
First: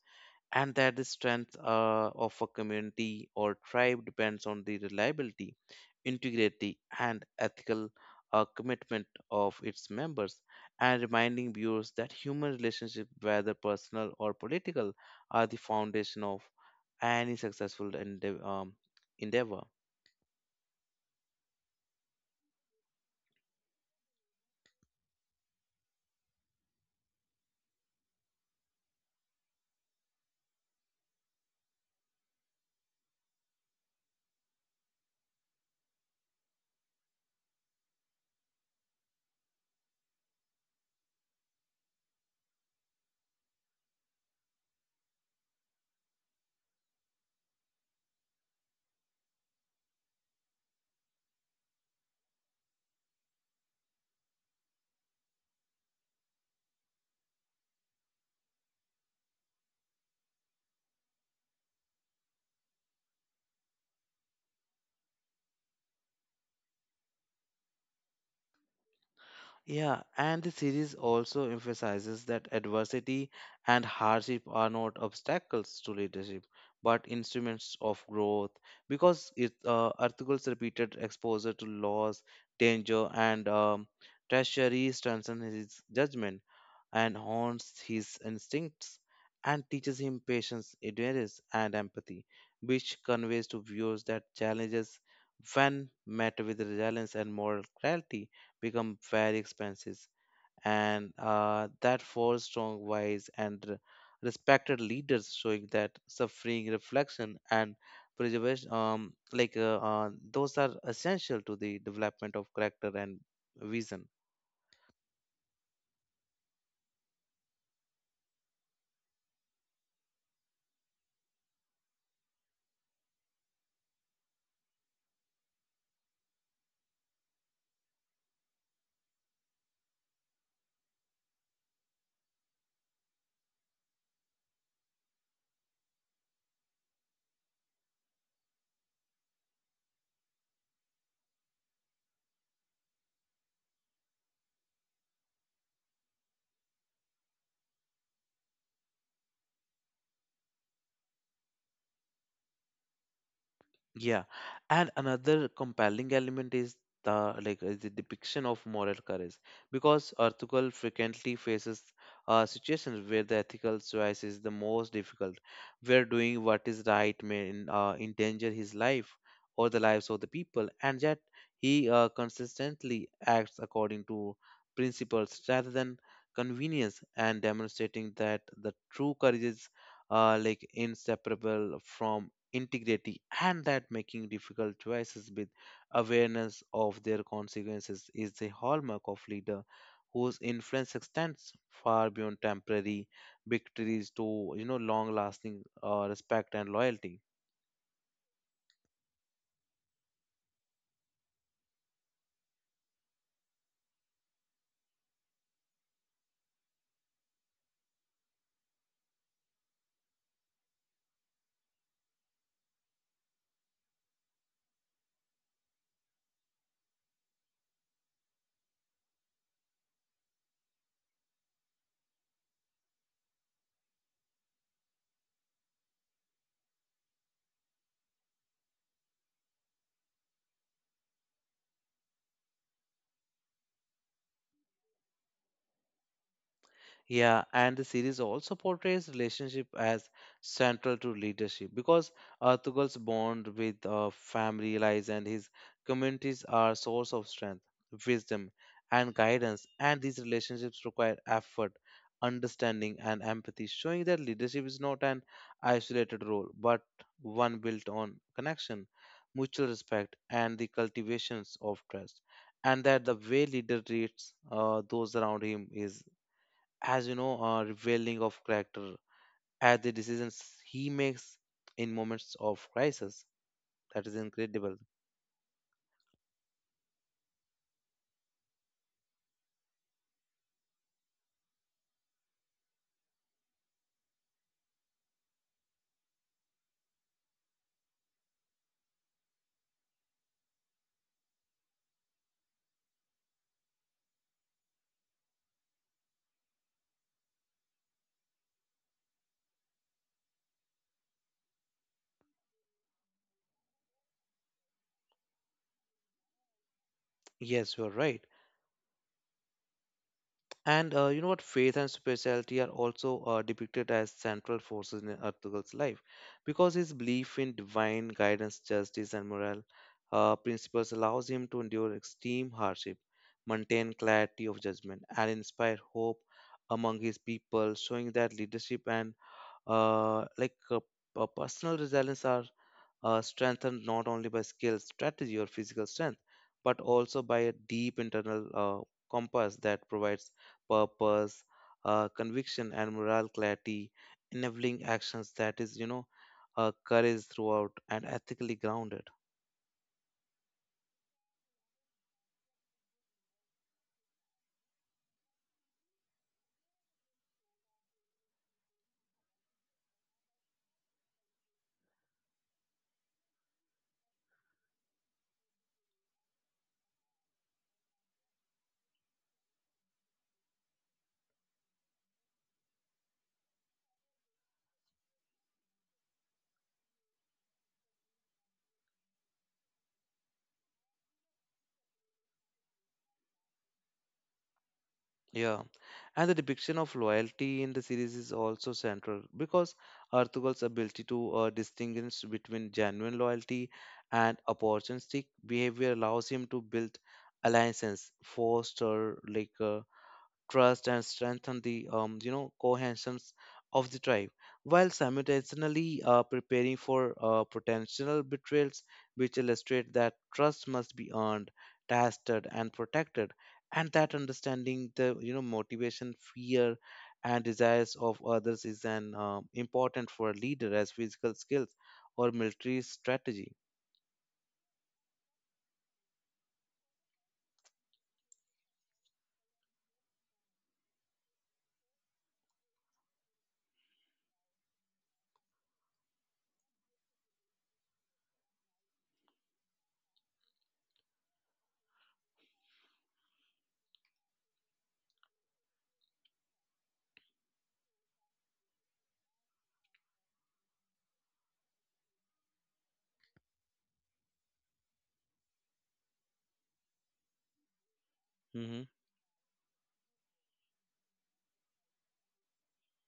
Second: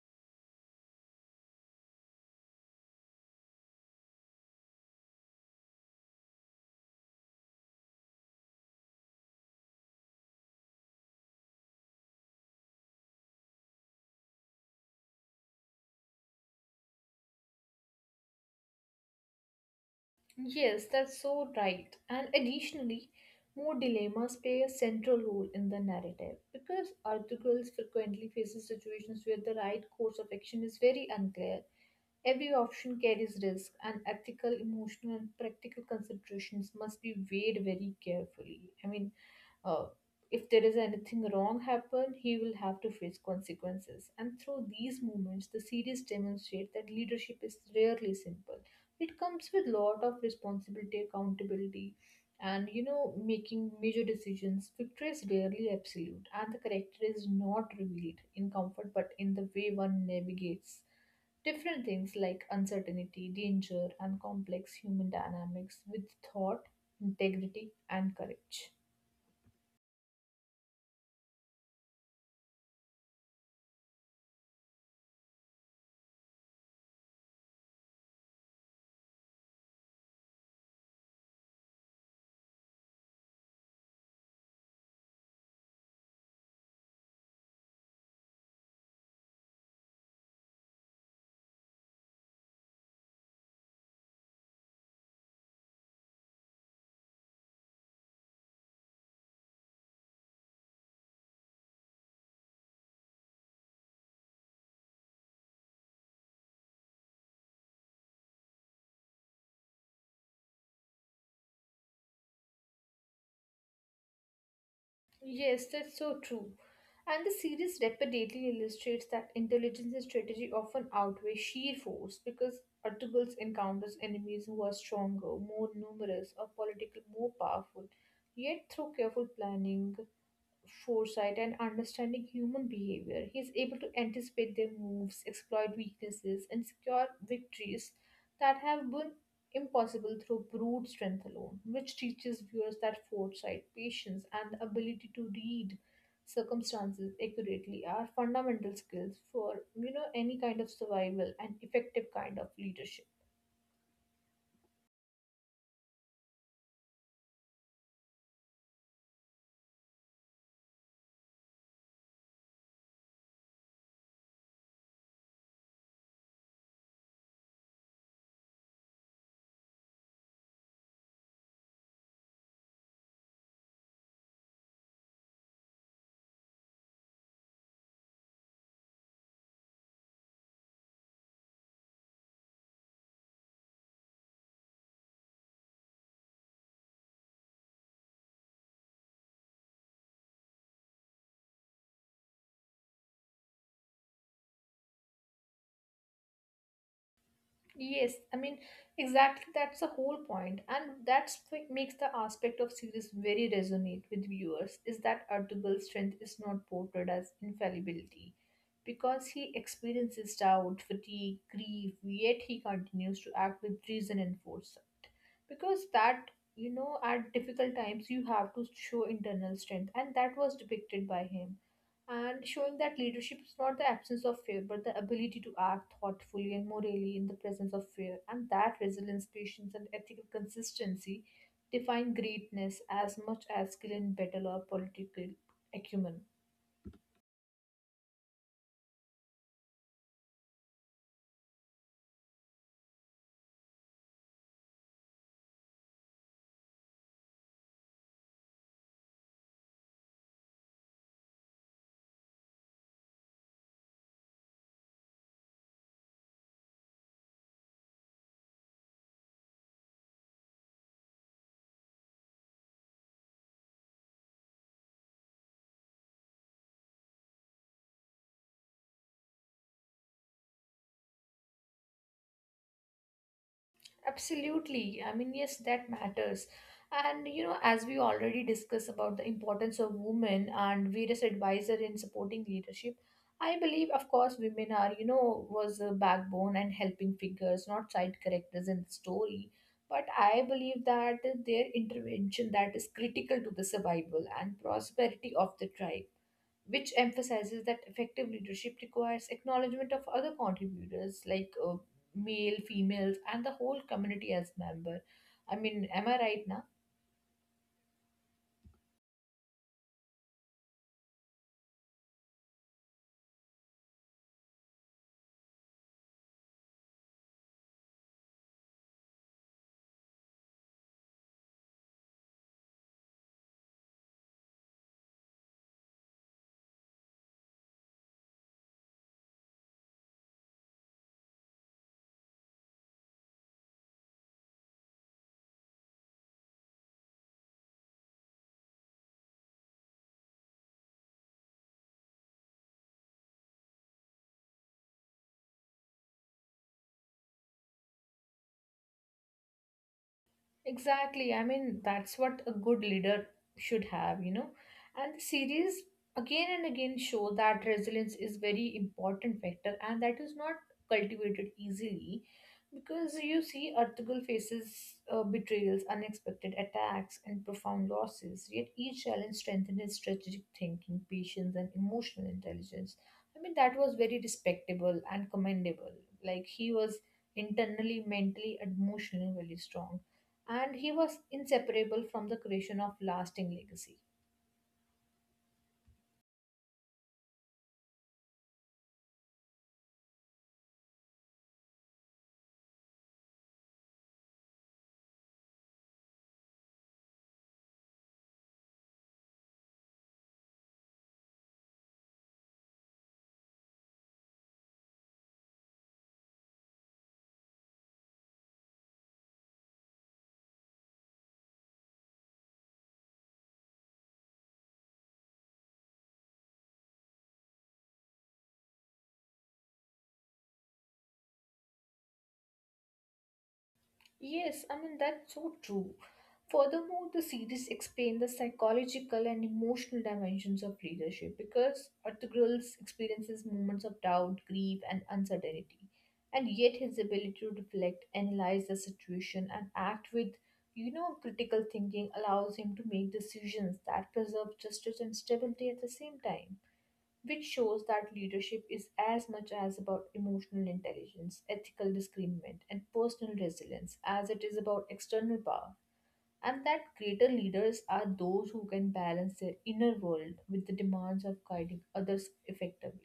and that the strength uh, of a community or tribe depends on the reliability, integrity, and ethical uh, commitment of its members, and reminding viewers that human relationships, whether personal or political, are the foundation of any successful endeav- um, endeavor.
Yes, that's so right. And additionally, more dilemmas play a central role in the narrative because articles frequently faces situations where the right course of action is very unclear. Every option carries risk, and ethical, emotional, and practical considerations must be weighed very carefully. I mean, uh, if there is anything wrong happen he will have to face consequences, and through these moments, the series demonstrate that leadership is rarely simple. It comes with lot of responsibility accountability, and you know making major decisions victory is rarely absolute, and the character is not revealed in comfort but in the way one navigates different things like uncertainty danger and complex human dynamics with thought integrity and courage.
Yeah, and the series also emphasizes that adversity and hardship are not obstacles to leadership, but instruments of growth. Because it, uh, Arthur's repeated exposure to loss, danger, and um, treachery strengthened his judgment, and haunts his instincts and teaches him patience, endurance, and empathy, which conveys to viewers that challenges, when met with resilience and moral clarity, become very expensive. And uh, that four strong, wise, and r- respected leaders, showing that suffering, reflection, and preservation, um, like uh, uh, those are essential to the development of character and vision.
Yes, that's so true. And the series repeatedly illustrates that intelligence and strategy often outweigh sheer force because Artugal's encounters enemies who are stronger, more numerous, or politically more powerful. Yet, through careful planning, foresight and understanding human behavior. He is able to anticipate their moves, exploit weaknesses, and secure victories that have been impossible through brute strength alone, which teaches viewers that foresight, patience, and the ability to read circumstances accurately are fundamental skills for you know any kind of survival and effective kind of leadership.
Yeah, and another compelling element is the like is the depiction of moral courage, because Ertugrul frequently faces uh, situations where the ethical choice is the most difficult, where doing what is right may en- uh, endanger his life or the lives of the people, and yet he uh, consistently acts according to principles rather than convenience, and demonstrating that the true courage is uh, like inseparable from integrity, and that making difficult choices with awareness of their consequences is the hallmark of leader whose influence extends far beyond temporary victories to you know long lasting uh, respect and loyalty.
Yes, I mean, exactly that's the whole point, and that's what makes the aspect of series very resonate with viewers is that Artubal's strength is not portrayed as infallibility because he experiences doubt, fatigue, grief, yet he continues to act with reason and foresight. Because that, you know, at difficult times you have to show internal strength, and that was depicted by him and showing that leadership is not the absence of fear but the ability to act thoughtfully and morally in the presence of fear, and that resilience patience and ethical consistency define greatness as much as skill in battle or political acumen.
Yeah, and the series also portrays relationship as central to leadership because uh, bond with uh, family lies and his communities are a source of strength, wisdom, and guidance. And these relationships require effort, understanding, and empathy, showing that leadership is not an isolated role but one built on connection, mutual respect, and the cultivations of trust. And that the way leader treats uh, those around him is, as you know, a revealing of character at the decisions he makes in moments of crisis. That is incredible.
Absolutely. I mean, yes, that matters. And you know, as we already discussed about the importance of women and various advisor in supporting leadership, I believe, of course, women are you know was a backbone and helping figures, not side characters in the story. But I believe that their intervention that is critical to the survival and prosperity of the tribe, which emphasizes that effective leadership requires acknowledgement of other contributors like uh, male females and the whole community as member. I mean, am I right now?
Yes, you are right. And uh, you know what? Faith and spirituality are also uh, depicted as central forces in Artugal's life because his belief in divine guidance, justice, and moral uh, principles allows him to endure extreme hardship, maintain clarity of judgment, and inspire hope among his people, showing that leadership and uh, like uh, uh, personal resilience are uh, strengthened not only by skill, strategy, or physical strength, but also by a deep internal uh, compass that provides purpose, uh, conviction, and moral clarity, enabling actions that is you know uh, courage throughout and ethically grounded.
Exactly. I mean, that's what a good leader should have, you know. And the series again and again show that resilience is very important factor and that is not cultivated easily because you see Artugal faces uh, betrayals, unexpected attacks and profound losses. Yet each challenge strengthened his strategic thinking, patience and emotional intelligence. I mean, that was very respectable and commendable. Like he was internally, mentally, and emotionally very strong, and he was inseparable from the creation of lasting legacy.
Yeah, and the depiction of loyalty in the series is also central because Artugal's ability to uh, distinguish between genuine loyalty and opportunistic behavior allows him to build alliances, foster like uh, trust, and strengthen the um, you know cohesions of the tribe, while simultaneously uh, preparing for uh, potential betrayals, which illustrate that trust must be earned, tested, and protected, and that understanding the you know motivation, fear, and desires of others is an um important for a leader as physical skills or military strategy.
Yes, I mean that's so true. Furthermore, the series explain the psychological and emotional dimensions of leadership because Artugrul's experiences moments of doubt, grief, and uncertainty, and yet his ability to reflect, analyze the situation, and act with you know critical thinking allows him to make decisions that preserve justice and stability at the same time. Which shows that leadership is as much as about emotional intelligence, ethical discernment, and personal resilience as it is about external power. And that greater leaders are those who
Mm-hmm.
can balance their inner world with the demands of guiding others effectively.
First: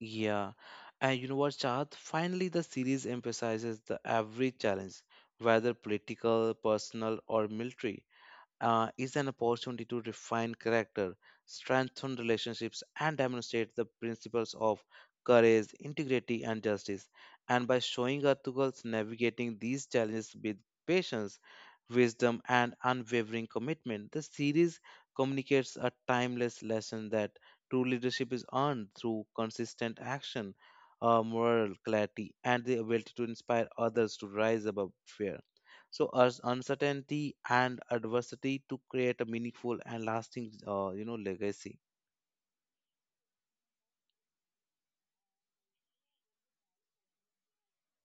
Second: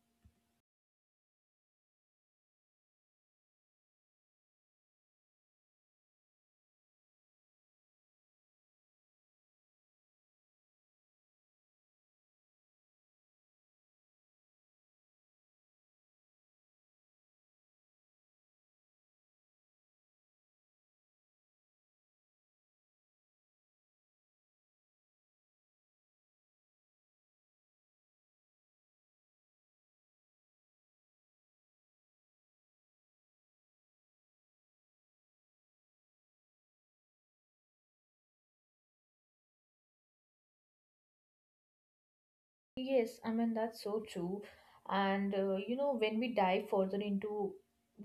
Yeah, and you know what, Chad? Finally, the series emphasizes the every challenge, whether political, personal, or military, uh, is an opportunity to refine character, strengthen relationships, and demonstrate the principles of courage, integrity, and justice. And by showing our articles navigating these challenges with patience, wisdom, and unwavering commitment, the series communicates a timeless lesson that true leadership is earned through consistent action, uh, moral clarity, and the ability to inspire others to rise above fear so as uncertainty and adversity to create a meaningful and lasting uh, you know legacy.
Yes, I mean, that's so true. And uh, you know, when we dive further into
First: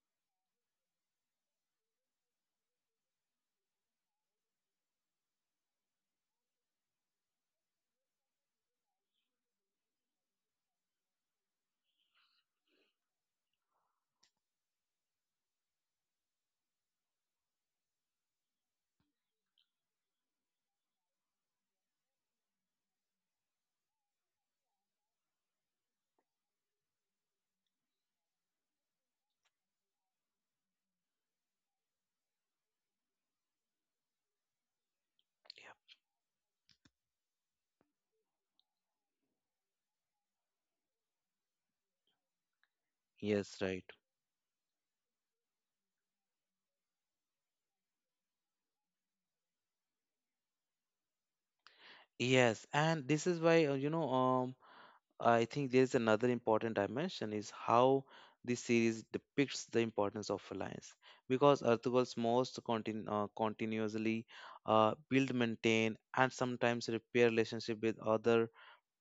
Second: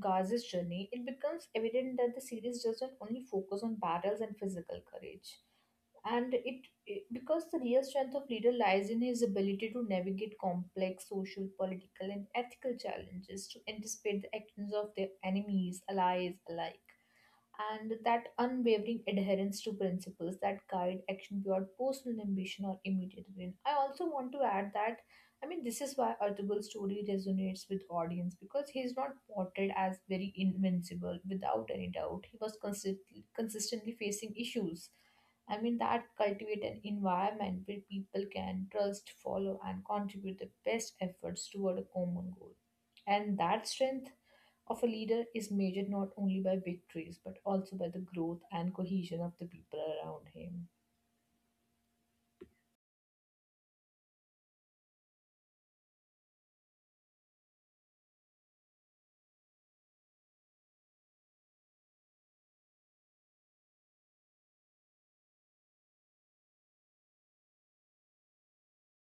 Gaz's journey, it becomes evident that the series doesn't only focus on battles and physical courage. And it, it because the real strength of leader lies in his ability to navigate complex social, political, and ethical challenges to anticipate the actions of their enemies, allies alike, and that unwavering adherence to principles that guide action beyond personal ambition or immediate gain. I also want to add that I mean this is why Artubal's story resonates with audience because he is not portrayed as very invincible without any doubt. He was consist- consistently facing issues. I mean that cultivate an environment where people can trust, follow, and contribute their best efforts toward a common goal. And
Yes,
that
right.
strength of a leader is measured not only by victories but also by the growth and cohesion of the people around him.
Yes, and this is why, uh, you know, um, I think there's another important dimension is how this series depicts the importance of alliance, because earthworlds most continu- uh, continuously uh, build, maintain, and sometimes repair relationship with other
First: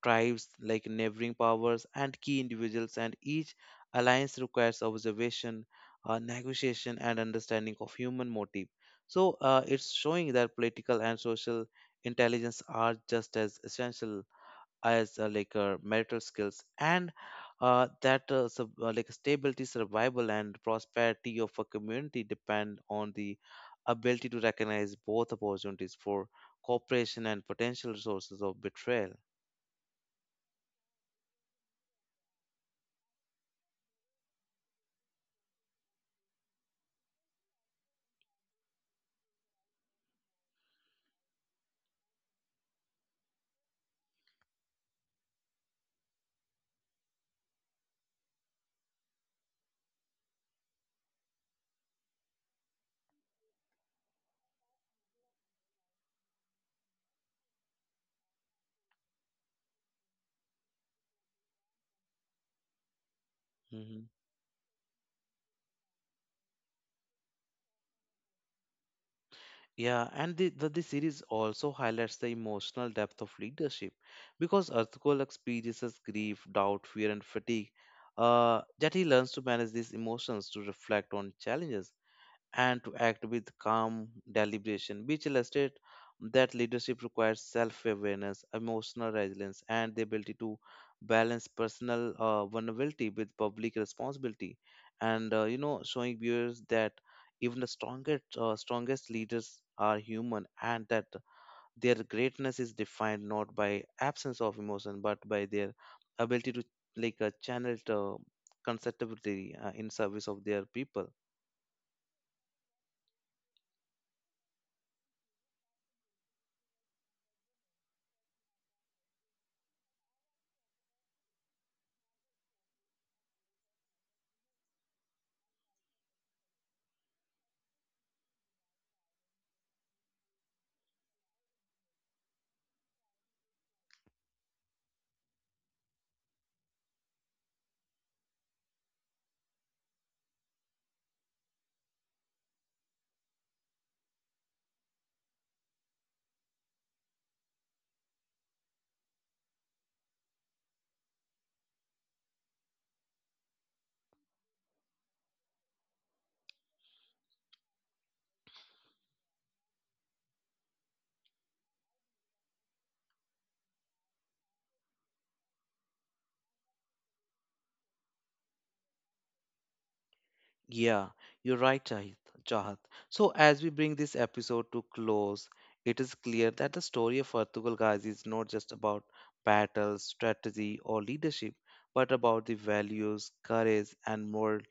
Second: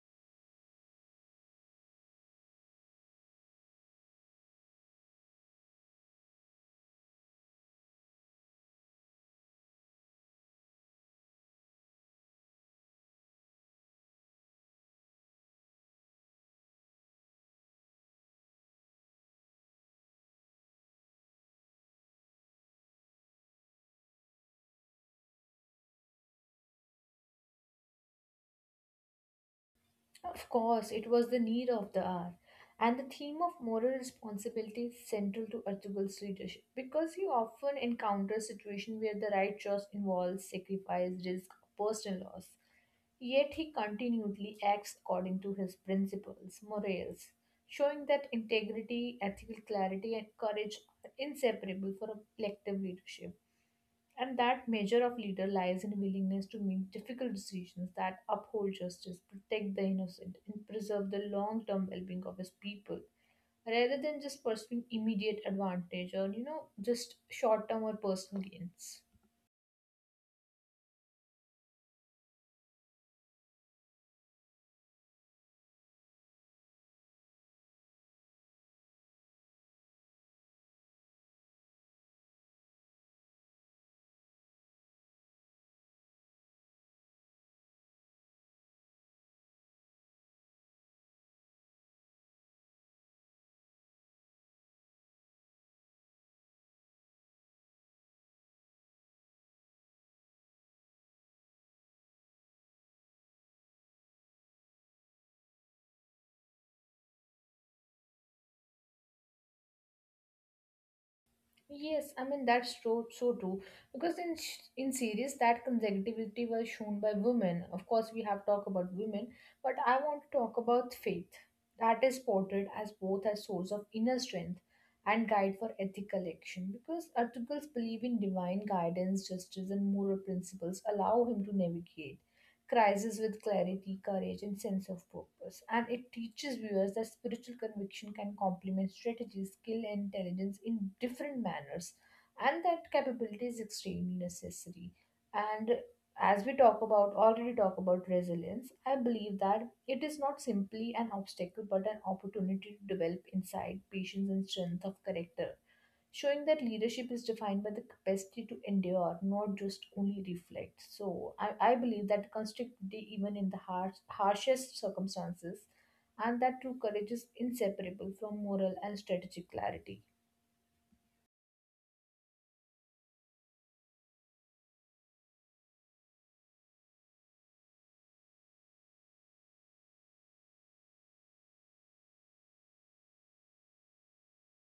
tribes like neighboring powers and key individuals, and each alliance requires observation, uh, negotiation, and understanding of human motive. So uh, it's showing that political and social intelligence are just as essential as uh, like uh, marital skills, and uh, that uh, sub, uh, like stability, survival, and prosperity of a community depend on the ability to recognize both opportunities for cooperation and potential sources of betrayal.
Of course, it was the need of the hour. And the theme of moral responsibility is central to Archibald's leadership because he often encounters situations where the right choice involves sacrifice, risk, or personal loss. Yet he continually acts according to his principles, morals, showing that integrity, ethical clarity, and courage are inseparable for a collective leadership. And that measure of leader lies in willingness to make difficult decisions that uphold justice, protect the innocent, and preserve the long-term well-being of his people, rather
Mm-hmm.
than just pursuing immediate advantage or you know just short-term or personal gains.
Yeah, and the, the, the series also highlights the emotional depth of leadership because Arthur experiences grief, doubt, fear, and fatigue. Uh, yet he learns to manage these emotions, to reflect on challenges, and to act with calm deliberation, which illustrate that leadership requires self-awareness, emotional resilience, and the ability to balance personal uh, vulnerability with public responsibility, and uh, you know, showing viewers that even the strongest uh, strongest leaders are human, and that their greatness is defined not by absence of emotion but by their ability to like uh, channel it uh, constructively uh, in service of their people.
Yes, I mean that's so so true because in sh- in series that consecutivity was shown by women. Of course, we have talked about women, but I want to talk about faith. That is portrayed as both a source of inner strength and guide for ethical action because articles believe in divine guidance, justice, and moral principles allow him to navigate crisis with clarity, courage, and sense of purpose. And it teaches viewers that spiritual conviction can complement strategy, skill, and intelligence in different manners, and that capability is extremely necessary. And as we talk about already talk about resilience, I believe that it is not simply an obstacle but an opportunity to develop insight, patience, and strength of character, showing that leadership is defined by the capacity to endure, not just only reflect. So I, I believe that constructivity, even in the harsh, harshest circumstances, and that true courage is inseparable from moral and strategic clarity.
Yeah, you're right, Jahit. Jahat. So, as we bring this episode to close, it is clear that the story of Ertugrul Ghazi is not just about battle, strategy, or leadership, but about the values, courage, and moral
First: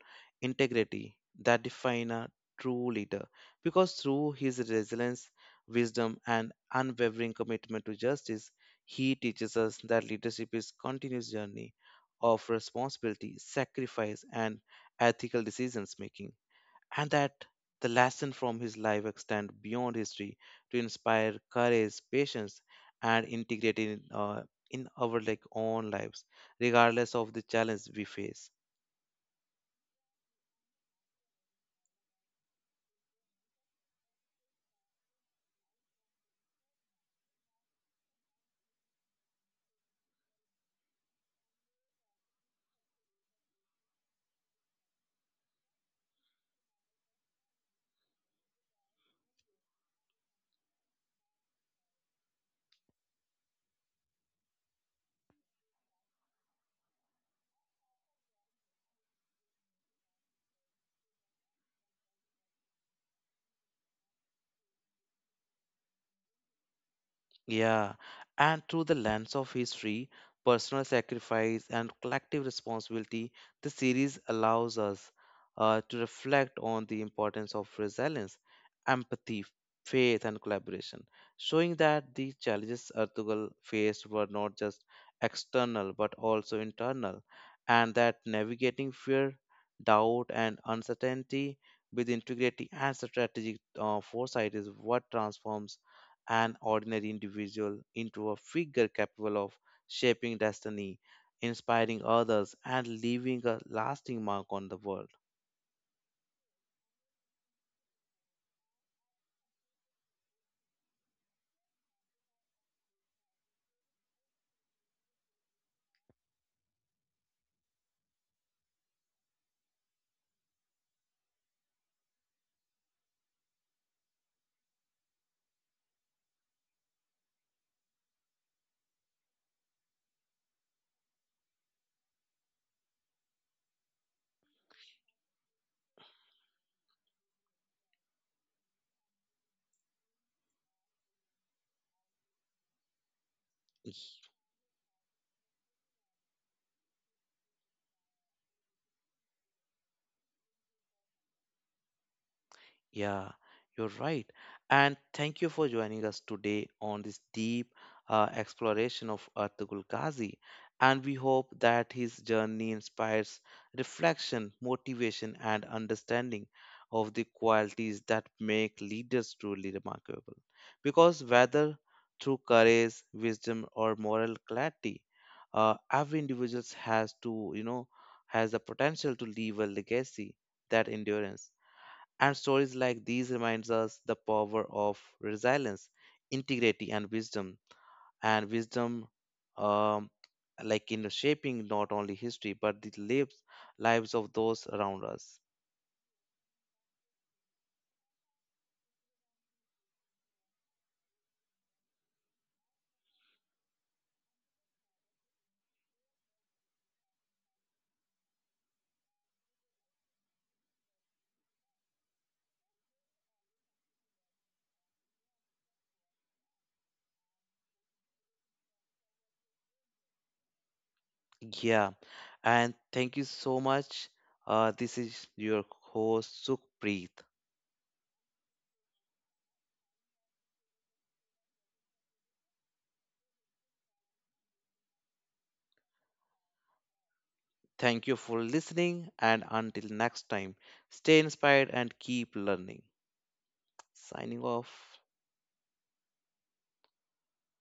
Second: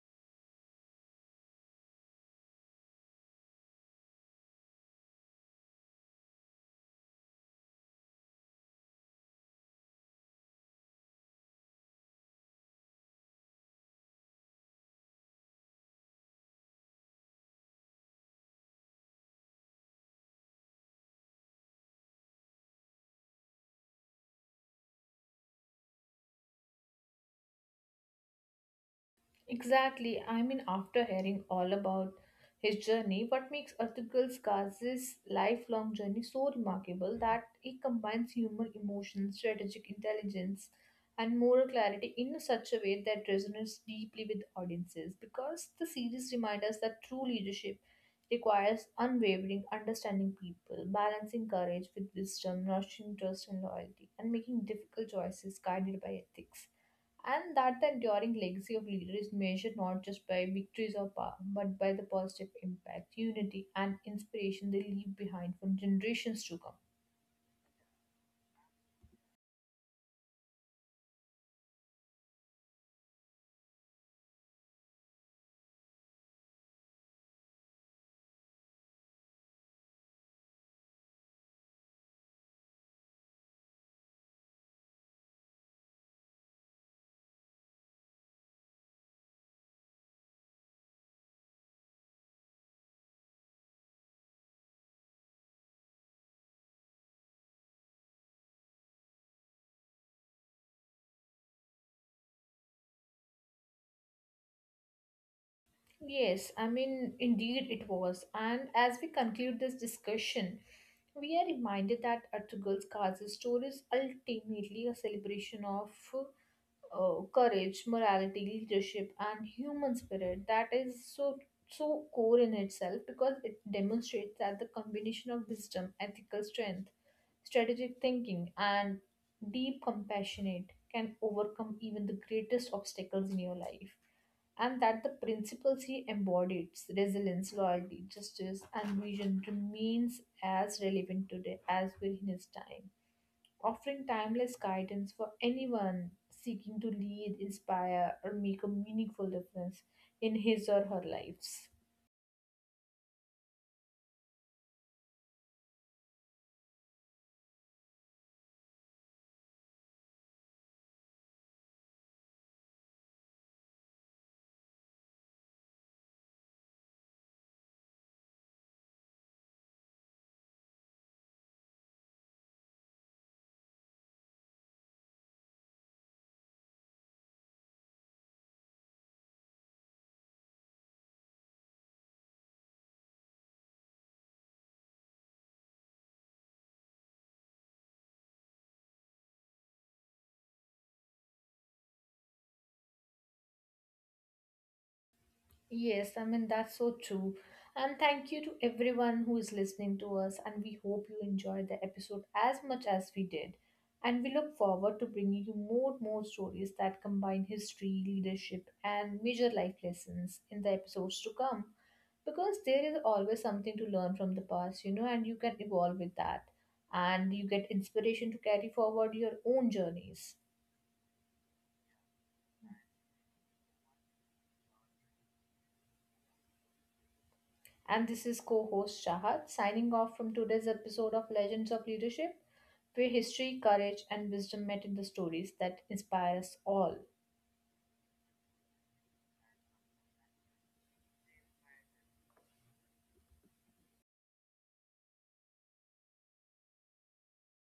integrity that define a true leader. Because through his resilience, wisdom, and unwavering commitment to justice, he teaches us that leadership is continuous journey of responsibility, sacrifice, and ethical decisions making, and that the lesson from his life extend beyond history to inspire courage, patience, and integrity in, uh, in our like own lives, regardless of the challenge we face.
Exactly. I mean, after hearing all about his journey, what makes Arthur Gaz's lifelong journey so remarkable that he combines humor, emotion, strategic intelligence, and moral clarity in such a way that resonates deeply with audiences. Because the series reminds us that true leadership requires unwavering understanding people, balancing courage with wisdom, nurturing trust and loyalty, and making difficult choices guided by ethics. And that the enduring legacy of leader is measured not just by victories or power, but by the positive impact, unity, and inspiration they leave behind for generations to come.
Yeah, and through the lens of history, personal sacrifice, and collective responsibility, the series allows us uh, to reflect on the importance of resilience, empathy, faith, and collaboration, showing that the challenges Ertugrul faced were not just external but also internal, and that navigating fear, doubt, and uncertainty with integrity and strategic uh, foresight is what transforms an ordinary individual into a figure capable of shaping destiny, inspiring others, and leaving a lasting mark on the world.
Yes, I mean, indeed it was. And as we conclude this discussion, we are reminded that Artugal's Kaza's story is ultimately a celebration of uh, courage, morality, leadership, and human spirit that is so so core in itself because it demonstrates that the combination of wisdom, ethical strength, strategic thinking, and deep compassionate can overcome even the greatest obstacles in your life. And that the principles he embodied, resilience, loyalty, justice, and vision, remains as relevant today as within his time, offering timeless guidance for anyone seeking to lead, inspire, or make a meaningful difference in his or her lives.
Yeah, you're right. And thank you for joining us today on this deep uh, exploration of Ertugrul Ghazi. And we hope that his journey inspires reflection, motivation, and understanding of the qualities that make leaders truly remarkable. Because whether through courage, wisdom, or moral clarity, uh, every individual has to, you know, has the potential to leave a legacy that endurance, and stories like these reminds us the power of resilience, integrity, and wisdom. And wisdom, um, like in shaping not only history but the lives lives of those around us.
Yes, I mean, that's so true. And thank you to everyone who is listening to us. And we hope you enjoyed the episode as much as we did. And we look forward to bringing you more more stories that combine history, leadership, and major life lessons in the episodes to come. Because there is always something to learn from the past, you know, and you can evolve with that. And you get inspiration to carry forward your own journeys.
Yeah, and thank you so much. Uh, this is your host Sukhpreet.
And this is co host Shahad signing off from today's episode of Legends of Leadership, where history, courage, and wisdom met in the stories that inspire us all.
Thank you for listening, and until next time, stay inspired and keep learning. Signing off.